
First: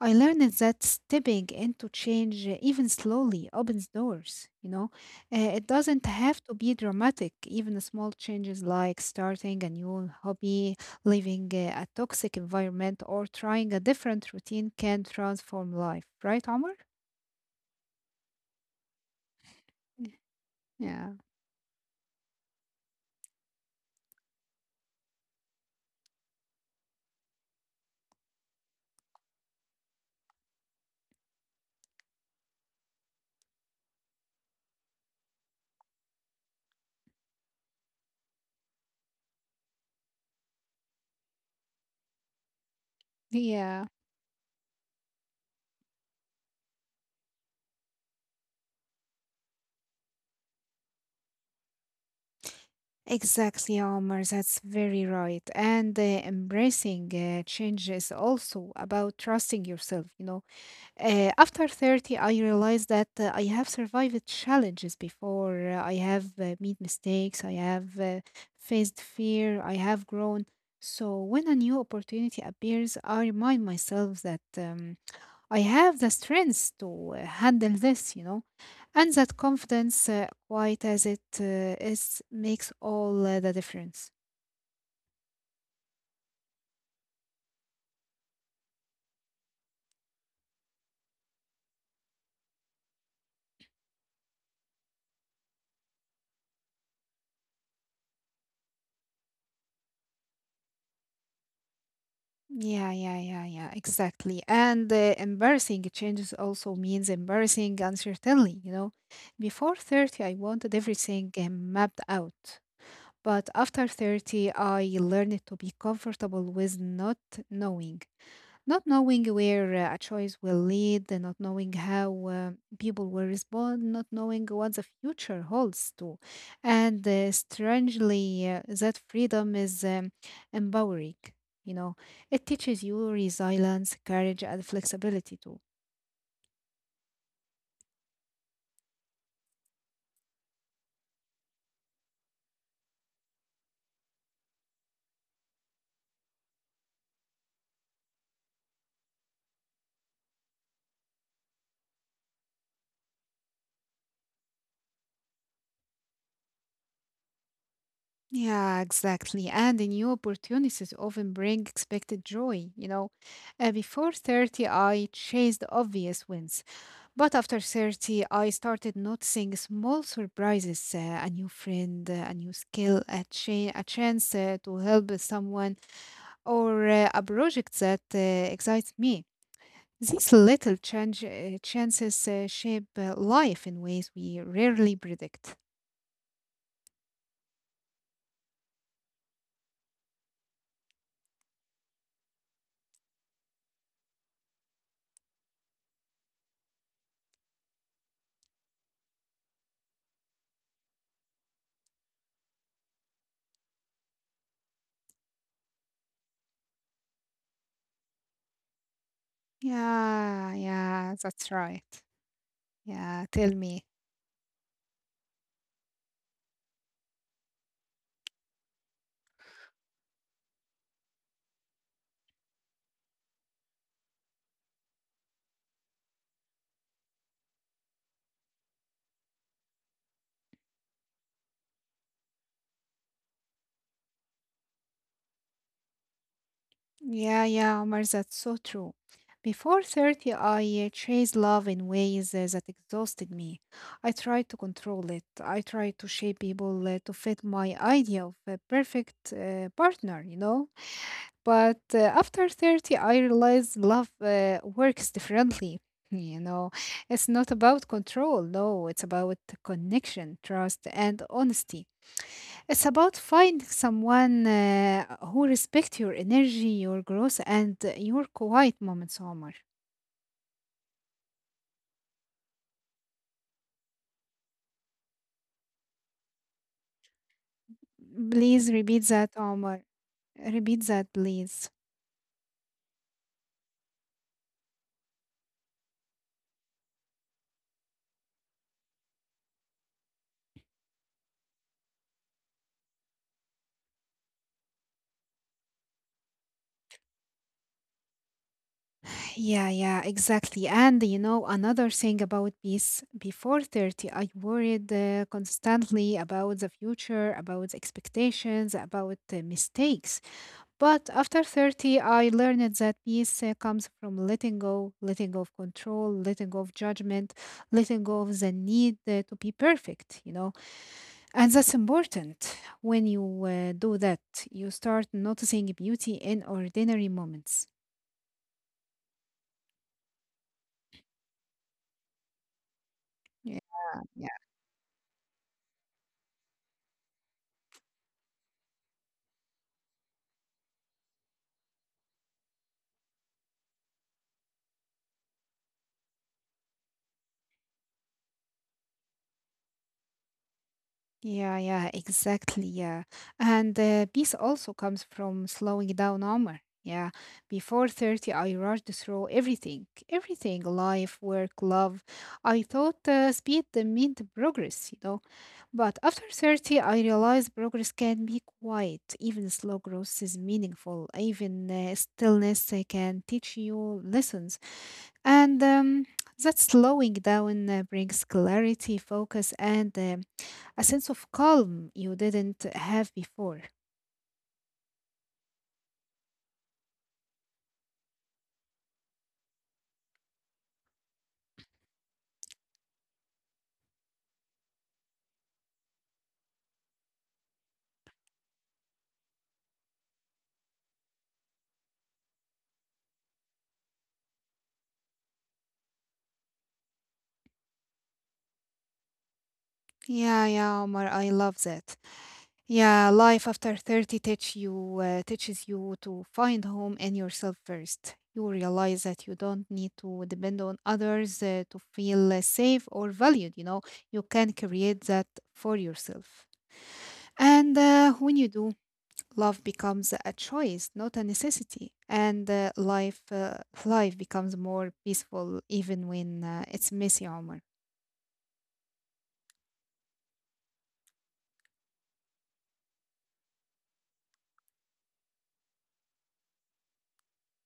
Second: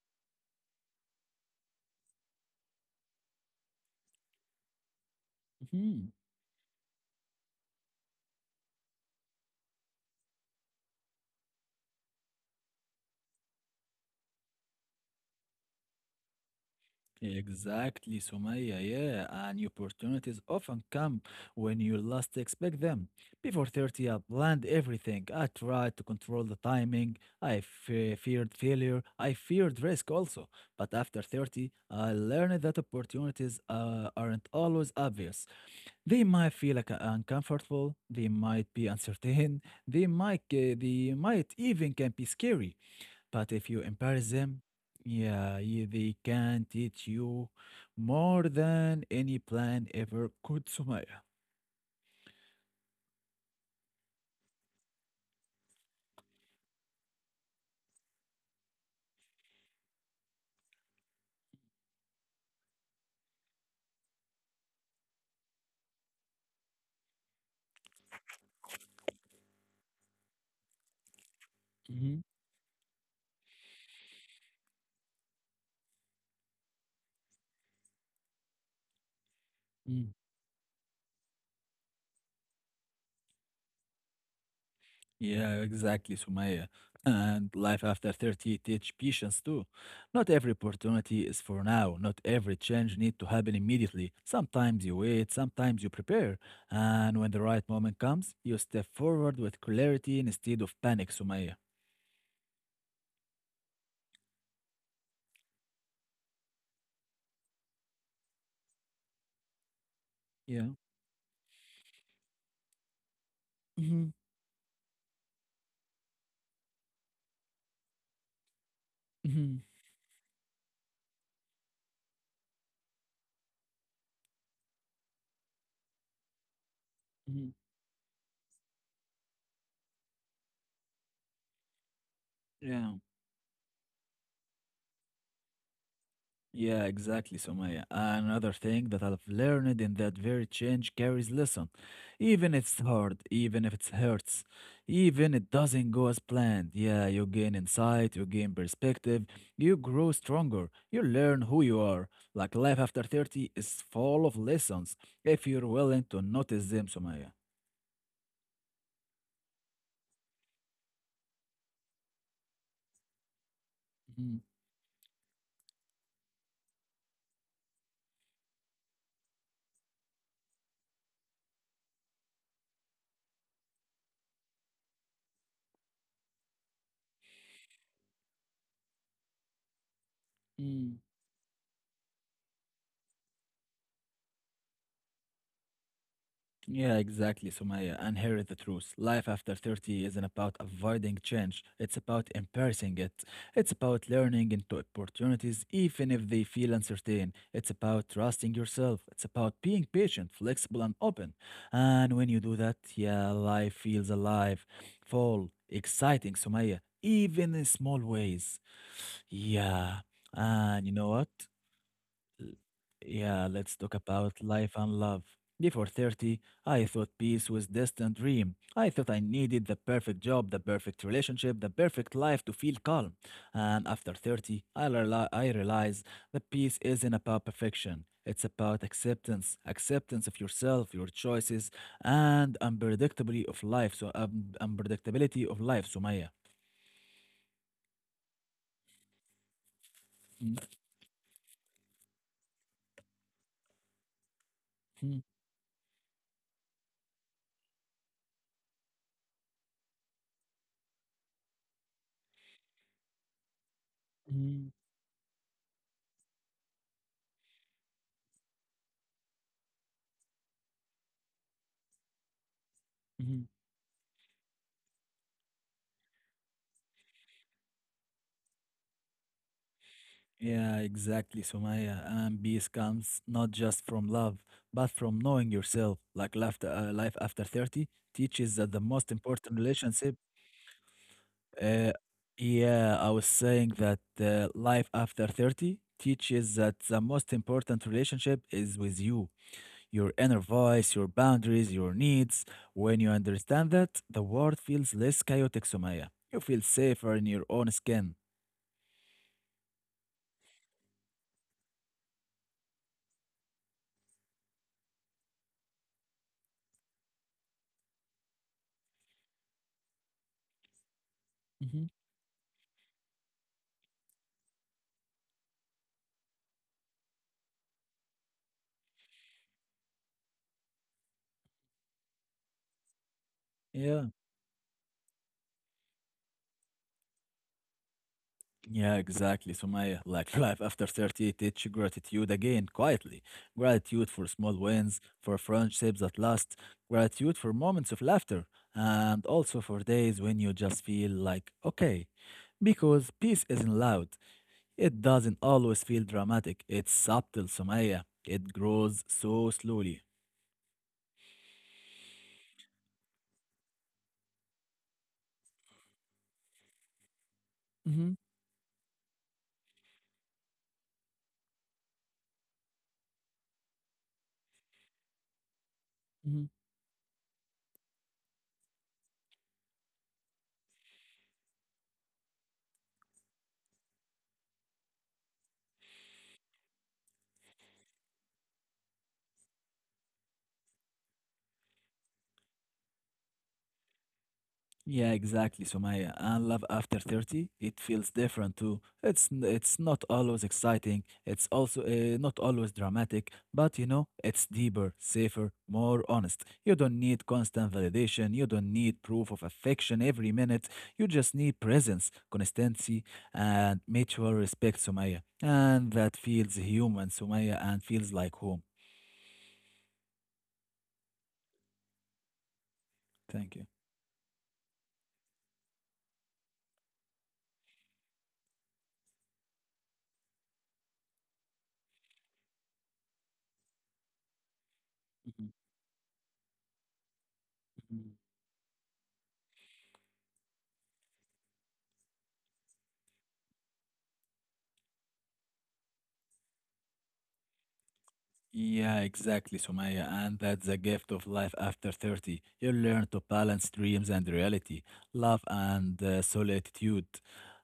Speaker 2: I learned that stepping into change, even slowly, opens doors. It doesn't
Speaker 1: Mhm.
Speaker 2: have to be dramatic. Even small changes like starting a new hobby, leaving a toxic environment, or trying a different routine can transform life. Right, Omar?
Speaker 1: Exactly, Sumaya. Yeah, and opportunities often
Speaker 2: Yeah.
Speaker 1: come when you least expect them. Before 30, I planned everything. I tried to control the timing. Feared failure. I feared risk also. But after 30, I learned that opportunities aren't always obvious. They might feel like uncomfortable. They might be uncertain. They might even can be scary. But if you
Speaker 2: Yeah.
Speaker 1: embarrass them, yeah, they can teach you more than any plan ever could, Sumaya.
Speaker 2: Exactly, Omar. That's very right. And embracing change is also about trusting yourself. After 30, I realized that I have survived challenges before. I have made mistakes. I have faced fear. I have grown. So when a new
Speaker 1: Mhm,
Speaker 2: opportunity appears, I remind myself that I have the strength to handle this, and that
Speaker 1: mm.
Speaker 2: confidence, quite as it is, makes all the difference.
Speaker 1: Yeah, exactly, Sumaya. And life after 30 teach patience too. Not every opportunity is for now. Not every change need to happen immediately. Sometimes you wait, sometimes you prepare. And when the right moment comes, you step forward with clarity instead of panic, Sumaya.
Speaker 2: Yeah, exactly. And embarrassing changes also means embarrassing uncertainty, Before 30, I
Speaker 1: Yeah.
Speaker 2: wanted everything mapped out. But after
Speaker 1: Hmm.
Speaker 2: 30, I learned to be comfortable with not knowing. Not knowing
Speaker 1: Hmm.
Speaker 2: where a choice will lead, and not knowing how people will respond, not knowing what the future holds too. And
Speaker 1: Hmm.
Speaker 2: strangely, that freedom is empowering. You know, it teaches
Speaker 1: Yeah.
Speaker 2: you resilience, courage, and flexibility too.
Speaker 1: Yeah, exactly, Somaya. Another thing that I've learned in that very change carries lesson. Even if it's hard, even if it hurts, even it doesn't go as planned. Yeah, you gain insight, you gain perspective, you grow stronger, you learn who you are. Like life after 30 is full of lessons if you're willing to notice them, Somaya.
Speaker 2: Yeah, exactly. And the new opportunities often bring expected joy. Before 30, I chased obvious wins. But after 30, I started noticing small surprises, a new friend, a new skill, a chance to help someone, or a project that excites me. These little
Speaker 1: Mhm.
Speaker 2: chances shape life in ways we rarely predict.
Speaker 1: Yeah, exactly, Sumaya. And here is the truth. Life after 30 isn't about avoiding change. It's about embracing it. It's about learning into opportunities, even if they feel uncertain. It's about trusting yourself. It's about being patient, flexible, and open. And when you do that, yeah, life feels alive, full, exciting, Sumaya, even in small ways. Yeah.
Speaker 2: Yeah,
Speaker 1: And you know
Speaker 2: yeah,
Speaker 1: what?
Speaker 2: that's right. Yeah,
Speaker 1: Yeah,
Speaker 2: tell
Speaker 1: let's
Speaker 2: me.
Speaker 1: talk about life and love. Before 30, I thought peace was distant dream. I thought I needed the perfect job, the perfect relationship, the perfect life to feel calm. And after 30, I realize that peace isn't about perfection. It's about acceptance, acceptance of yourself, your choices, and unpredictability of life. So unpredictability of life, Sumaya.
Speaker 2: Yeah, Omar, that's so true. Before 30, I chased love in ways that exhausted me. I tried to control it. I tried to shape people to fit my idea of a perfect partner, you know? But after 30, I realized love works differently. <laughs> You know, it's not about control, no, it's about connection, trust, and honesty. It's about
Speaker 1: <laughs>
Speaker 2: finding someone who respect your energy, your growth, and your quiet moments, Omar.
Speaker 1: Yeah, exactly, Sumaya. And peace comes not just from love, but from knowing yourself. Like life after 30 teaches
Speaker 2: Please
Speaker 1: that the
Speaker 2: repeat
Speaker 1: most
Speaker 2: that,
Speaker 1: important
Speaker 2: Omar.
Speaker 1: relationship.
Speaker 2: Repeat that, please.
Speaker 1: Uh, yeah, I was saying that life after 30 teaches that the most important relationship is with you, your inner voice, your boundaries, your needs. When you understand that, the world feels less chaotic, Sumaya. You feel safer in your own skin.
Speaker 2: Yeah, yeah, exactly. And you know, another thing about peace: before 30, I worried constantly about the future, about the expectations, about mistakes. But after
Speaker 1: Hmm.
Speaker 2: 30, I learned that peace comes from letting go of control, letting go of judgment, letting go of the need to be perfect, And that's important. When you do
Speaker 1: Yeah.
Speaker 2: that, you start noticing beauty in ordinary moments.
Speaker 1: Yeah, exactly, Sumaya. Like <laughs> life after 30 teach gratitude again, quietly.
Speaker 2: Yeah.
Speaker 1: Gratitude for small wins, for friendships that last, gratitude for moments of laughter, and also for days when you just feel like, okay. Because peace isn't loud. It doesn't always feel dramatic. It's subtle, Sumaya. It grows so slowly.
Speaker 2: Yeah, exactly. Yeah. And peace also comes from slowing down, Omar. Yeah. Before
Speaker 1: Mhm,
Speaker 2: 30, I rushed through everything, everything, life, work, love. I thought speed meant progress, But after
Speaker 1: mhm.
Speaker 2: 30, I realized progress can be quiet. Even slow growth is meaningful. Even stillness can teach you lessons. And that slowing down brings clarity, focus, and a sense of calm you didn't have before.
Speaker 1: Yeah, exactly, Sumaya. And love after 30, it feels different too. It's not always exciting. It's also not always dramatic, but you know, it's deeper, safer, more honest. You don't need constant validation. You don't need proof of affection every minute. You just need presence, consistency, and mutual respect, Sumaya. And that feels human, Sumaya, and feels like home.
Speaker 2: Yeah, yeah, Omar, I love that. Yeah, life
Speaker 1: Thank you.
Speaker 2: after 30 teach you uh, teaches you to find home in yourself first. You realize that you don't need to depend on others to feel safe or valued, you know. You can create that for yourself. And
Speaker 1: Mhm.
Speaker 2: when you do, love becomes a choice, not a necessity. And life becomes more peaceful even when it's messy, Omar.
Speaker 1: Yeah, exactly, Sumaya. And that's the gift of life after 30. You learn to balance dreams and reality, love and solitude,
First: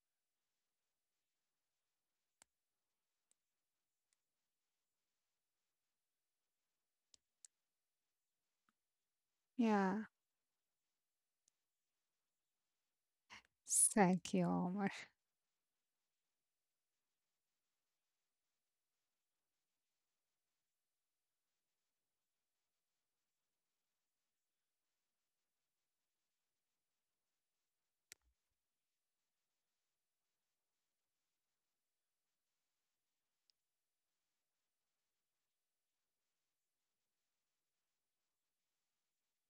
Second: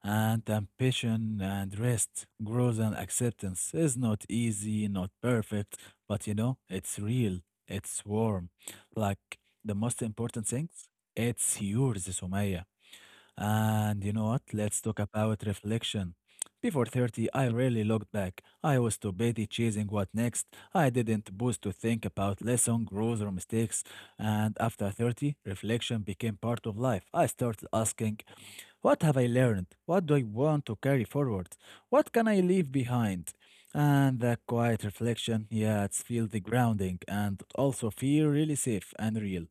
Speaker 1: and ambition and rest, growth and acceptance. Is not easy, not perfect, but you know, it's real, it's warm. Like the most
Speaker 2: Yeah.
Speaker 1: important things, it's yours, Sumaya. And you know
Speaker 2: Thank
Speaker 1: what?
Speaker 2: you,
Speaker 1: Let's
Speaker 2: Omar.
Speaker 1: talk about reflection. Before 30, I rarely looked back. I was too busy chasing what next. I didn't pause to think about lesson, growth, or mistakes. And after 30, reflection became part of life. I started asking, what have I learned? What do I want to carry forward? What can I leave behind? And that quiet reflection, yeah, it's feel the grounding and also feel really safe and real.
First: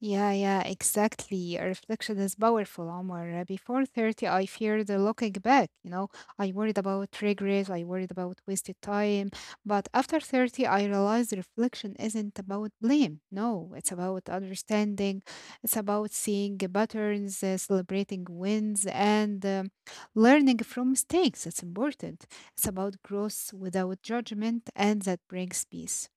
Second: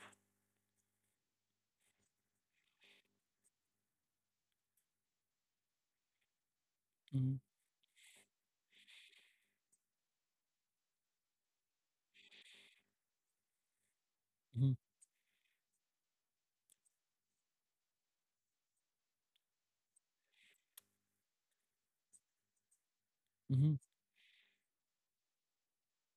Speaker 2: Yeah, yeah, exactly. A reflection is powerful, Omar. Before 30, I feared the looking back, I worried about
Speaker 1: Mhm,
Speaker 2: regrets, I worried about wasted time. But after 30, I realized reflection isn't about blame. No, it's about
Speaker 1: mhm,
Speaker 2: understanding. It's about seeing the patterns, celebrating wins, and learning from mistakes. It's important. It's about growth
Speaker 1: mhm.
Speaker 2: without judgment, and that brings peace.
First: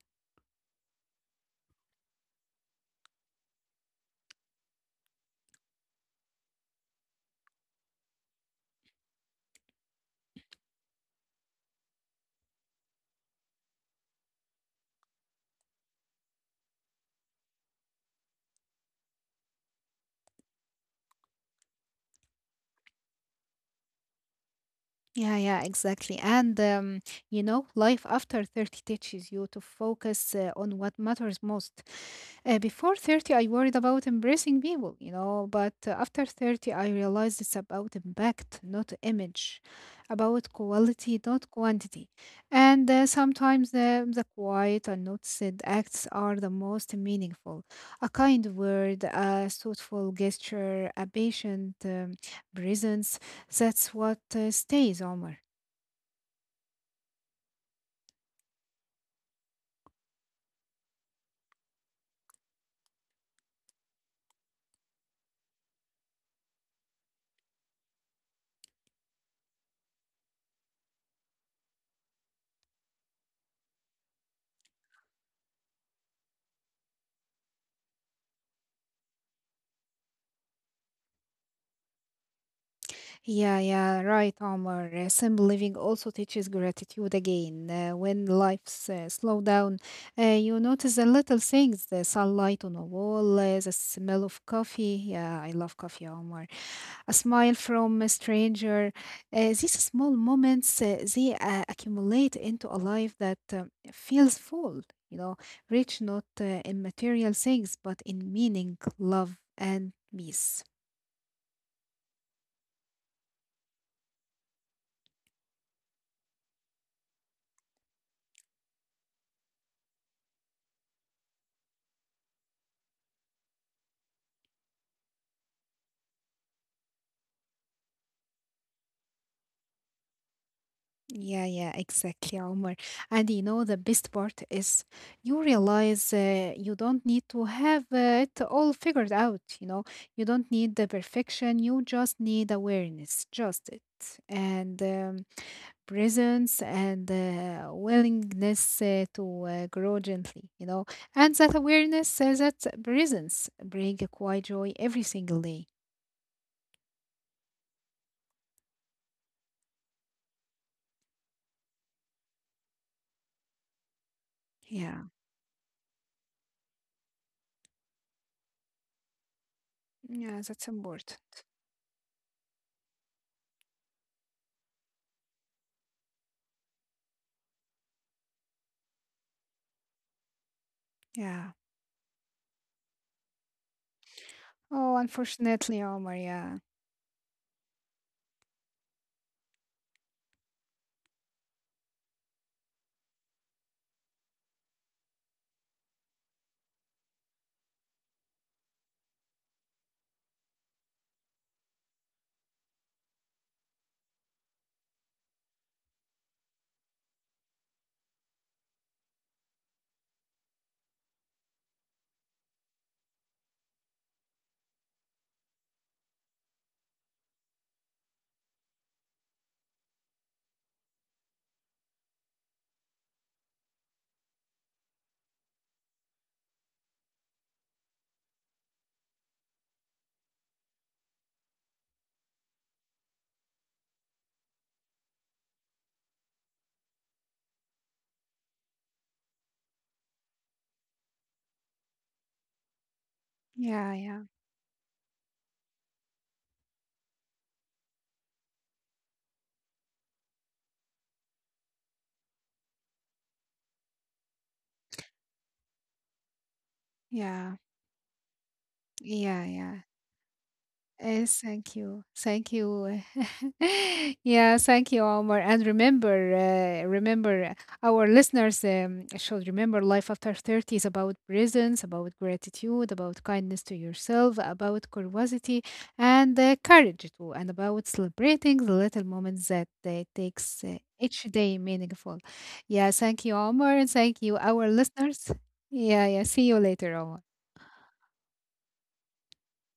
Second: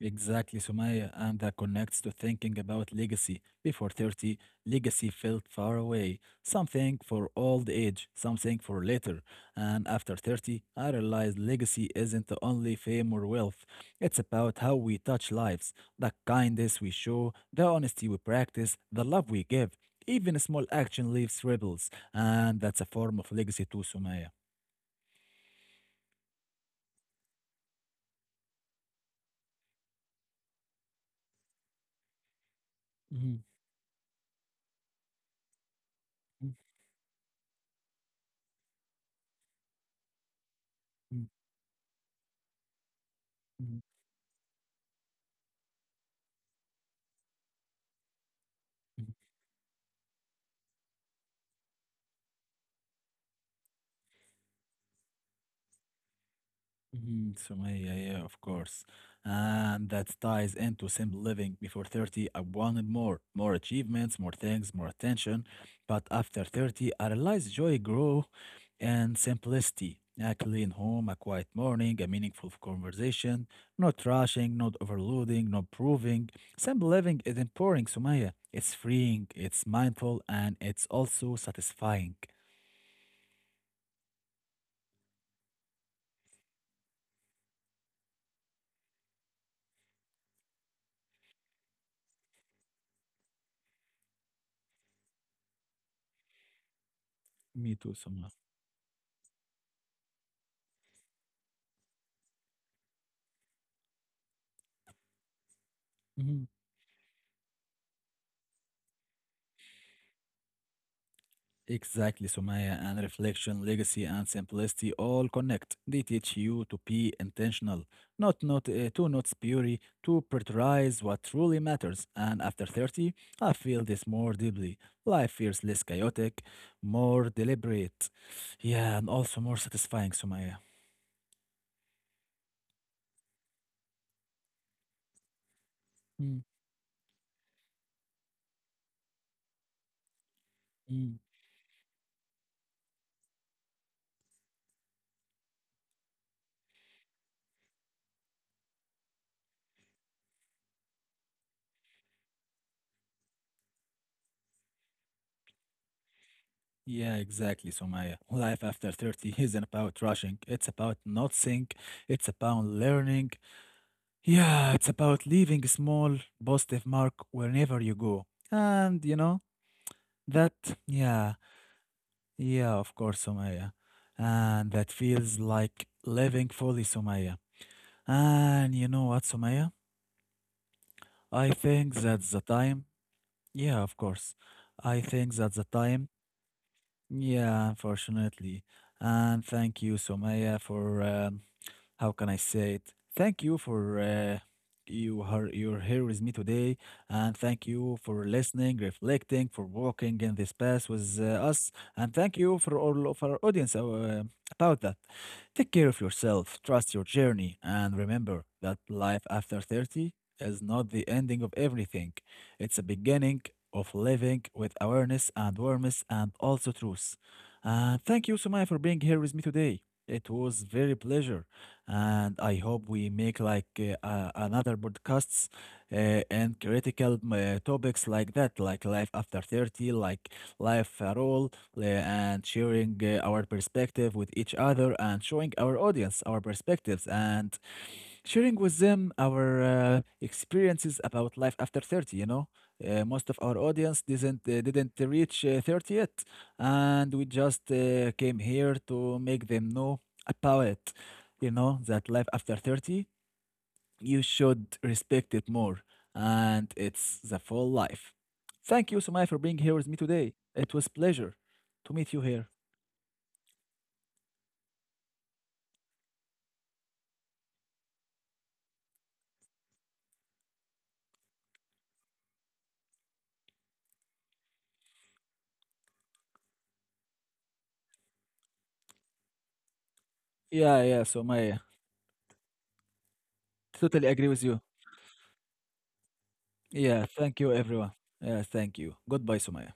Speaker 1: Exactly, Sumaya, and that connects to thinking about legacy. Before 30, legacy felt far away, something for old age, something for later. And after 30, I realized legacy isn't only fame or wealth, it's about how we touch lives, the kindness we show, the honesty we practice, the love we give. Even small action leaves ripples, and that's a form of legacy too, Sumaya.
Speaker 2: Yeah, yeah, exactly. And you know, life after 30 teaches you to focus on what matters most. Before 30,
Speaker 1: Mhm,
Speaker 2: I worried about embracing people, you know, but after 30, I realized it's about impact, not image, about quality,
Speaker 1: mhm,
Speaker 2: not quantity. And sometimes
Speaker 1: mhm,
Speaker 2: the quiet, unnoticed acts are the most meaningful. A kind word,
Speaker 1: mhm.
Speaker 2: a thoughtful gesture, a patient presence, that's what stays, Omar.
Speaker 1: Mhm, Sumaya, yeah, yeah, yeah, of course. And that ties into simple living. Before 30, I wanted more, more achievements, more things, more attention. But after 30, I realized joy grew and simplicity. A clean home, a quiet morning, a meaningful conversation, not rushing, not overloading, not proving. Simple living is empowering, Sumaya. It's freeing, it's mindful, and it's also satisfying.
Speaker 2: Yeah, yeah, right, Omar. Simple living also teaches gratitude again. When life's slow down, you notice the little things, the sunlight on a wall, the smell of coffee. Yeah, I love coffee, Omar. A smile
Speaker 1: Me too,
Speaker 2: from a
Speaker 1: Sumaya.
Speaker 2: stranger. These small moments, they accumulate into a life that feels full, you know, rich not in material things, but in meaning, love, and peace.
Speaker 1: Exactly, Sumaya, and reflection, legacy, and simplicity all connect. They teach you to be intentional, not not to not spurry, to prioritize what truly matters. And after 30, I feel this more deeply. Life feels less chaotic, more deliberate. Yeah, and also more satisfying, Sumaya.
Speaker 2: Yeah, yeah, exactly, Omar. And you know, the best part is you realize
Speaker 1: Mm,
Speaker 2: you don't need to have it all figured out. You don't need the
Speaker 1: mm.
Speaker 2: perfection, you just need awareness, just it, and presence and willingness to grow gently, And that awareness, that presence bring a quiet joy every single day.
Speaker 1: Yeah, exactly, Sumaya. Life after 30 isn't about rushing. It's about not think. It's about learning. Yeah, it's
Speaker 2: Yeah,
Speaker 1: about leaving a small positive mark wherever you go. And you know,
Speaker 2: yeah,
Speaker 1: that,
Speaker 2: that's important.
Speaker 1: yeah, yeah, of course, Sumaya. And that feels like living fully, Sumaya. And you know what, Sumaya?
Speaker 2: Yeah.
Speaker 1: I think that's the time. Yeah, of course.
Speaker 2: Oh,
Speaker 1: I think that's
Speaker 2: unfortunately,
Speaker 1: the
Speaker 2: Omar,
Speaker 1: time.
Speaker 2: yeah.
Speaker 1: Yeah, unfortunately. And thank you, Sumaya, for how can I say it? Thank you for you're here with me today, and thank you for listening, reflecting, for walking in this path with us, and thank you for all of our audience about that. Take care of yourself, trust your journey, and remember that life after 30 is not the ending of everything. It's a beginning of living with awareness and warmth and also truth. And thank you, Sumaya, for being here with me today. It was very pleasure, and I hope we make like another podcasts and critical topics like that, like life after 30, like life at all, and sharing our perspective with each other and showing our audience our perspectives and sharing with them our experiences about life after 30, you know, most of our
Speaker 2: Yeah,
Speaker 1: audience
Speaker 2: yeah,
Speaker 1: didn't reach 30 yet, and we just came here to make them know about it, you know, that life after 30 you should respect it more, and it's the
Speaker 2: yeah,
Speaker 1: full life. Thank you, Sumaya, for
Speaker 2: yeah,
Speaker 1: being
Speaker 2: yeah.
Speaker 1: here with me today. It was pleasure
Speaker 2: Yes, thank
Speaker 1: to
Speaker 2: you,
Speaker 1: meet you
Speaker 2: thank
Speaker 1: here.
Speaker 2: you. <laughs> Yeah, thank you, Omar. And remember, our listeners should remember life after 30 is about presence, about gratitude, about kindness to yourself, about curiosity, and courage too, and about celebrating the little moments that takes
Speaker 1: Yeah, yeah,
Speaker 2: each day
Speaker 1: Sumaya,
Speaker 2: meaningful. Yeah, thank you, Omar, and
Speaker 1: totally
Speaker 2: thank
Speaker 1: agree
Speaker 2: you,
Speaker 1: with you.
Speaker 2: our listeners. Yeah, yeah. See you later,
Speaker 1: Yeah,
Speaker 2: Omar.
Speaker 1: thank you everyone. Yeah, thank you, goodbye, Sumaya.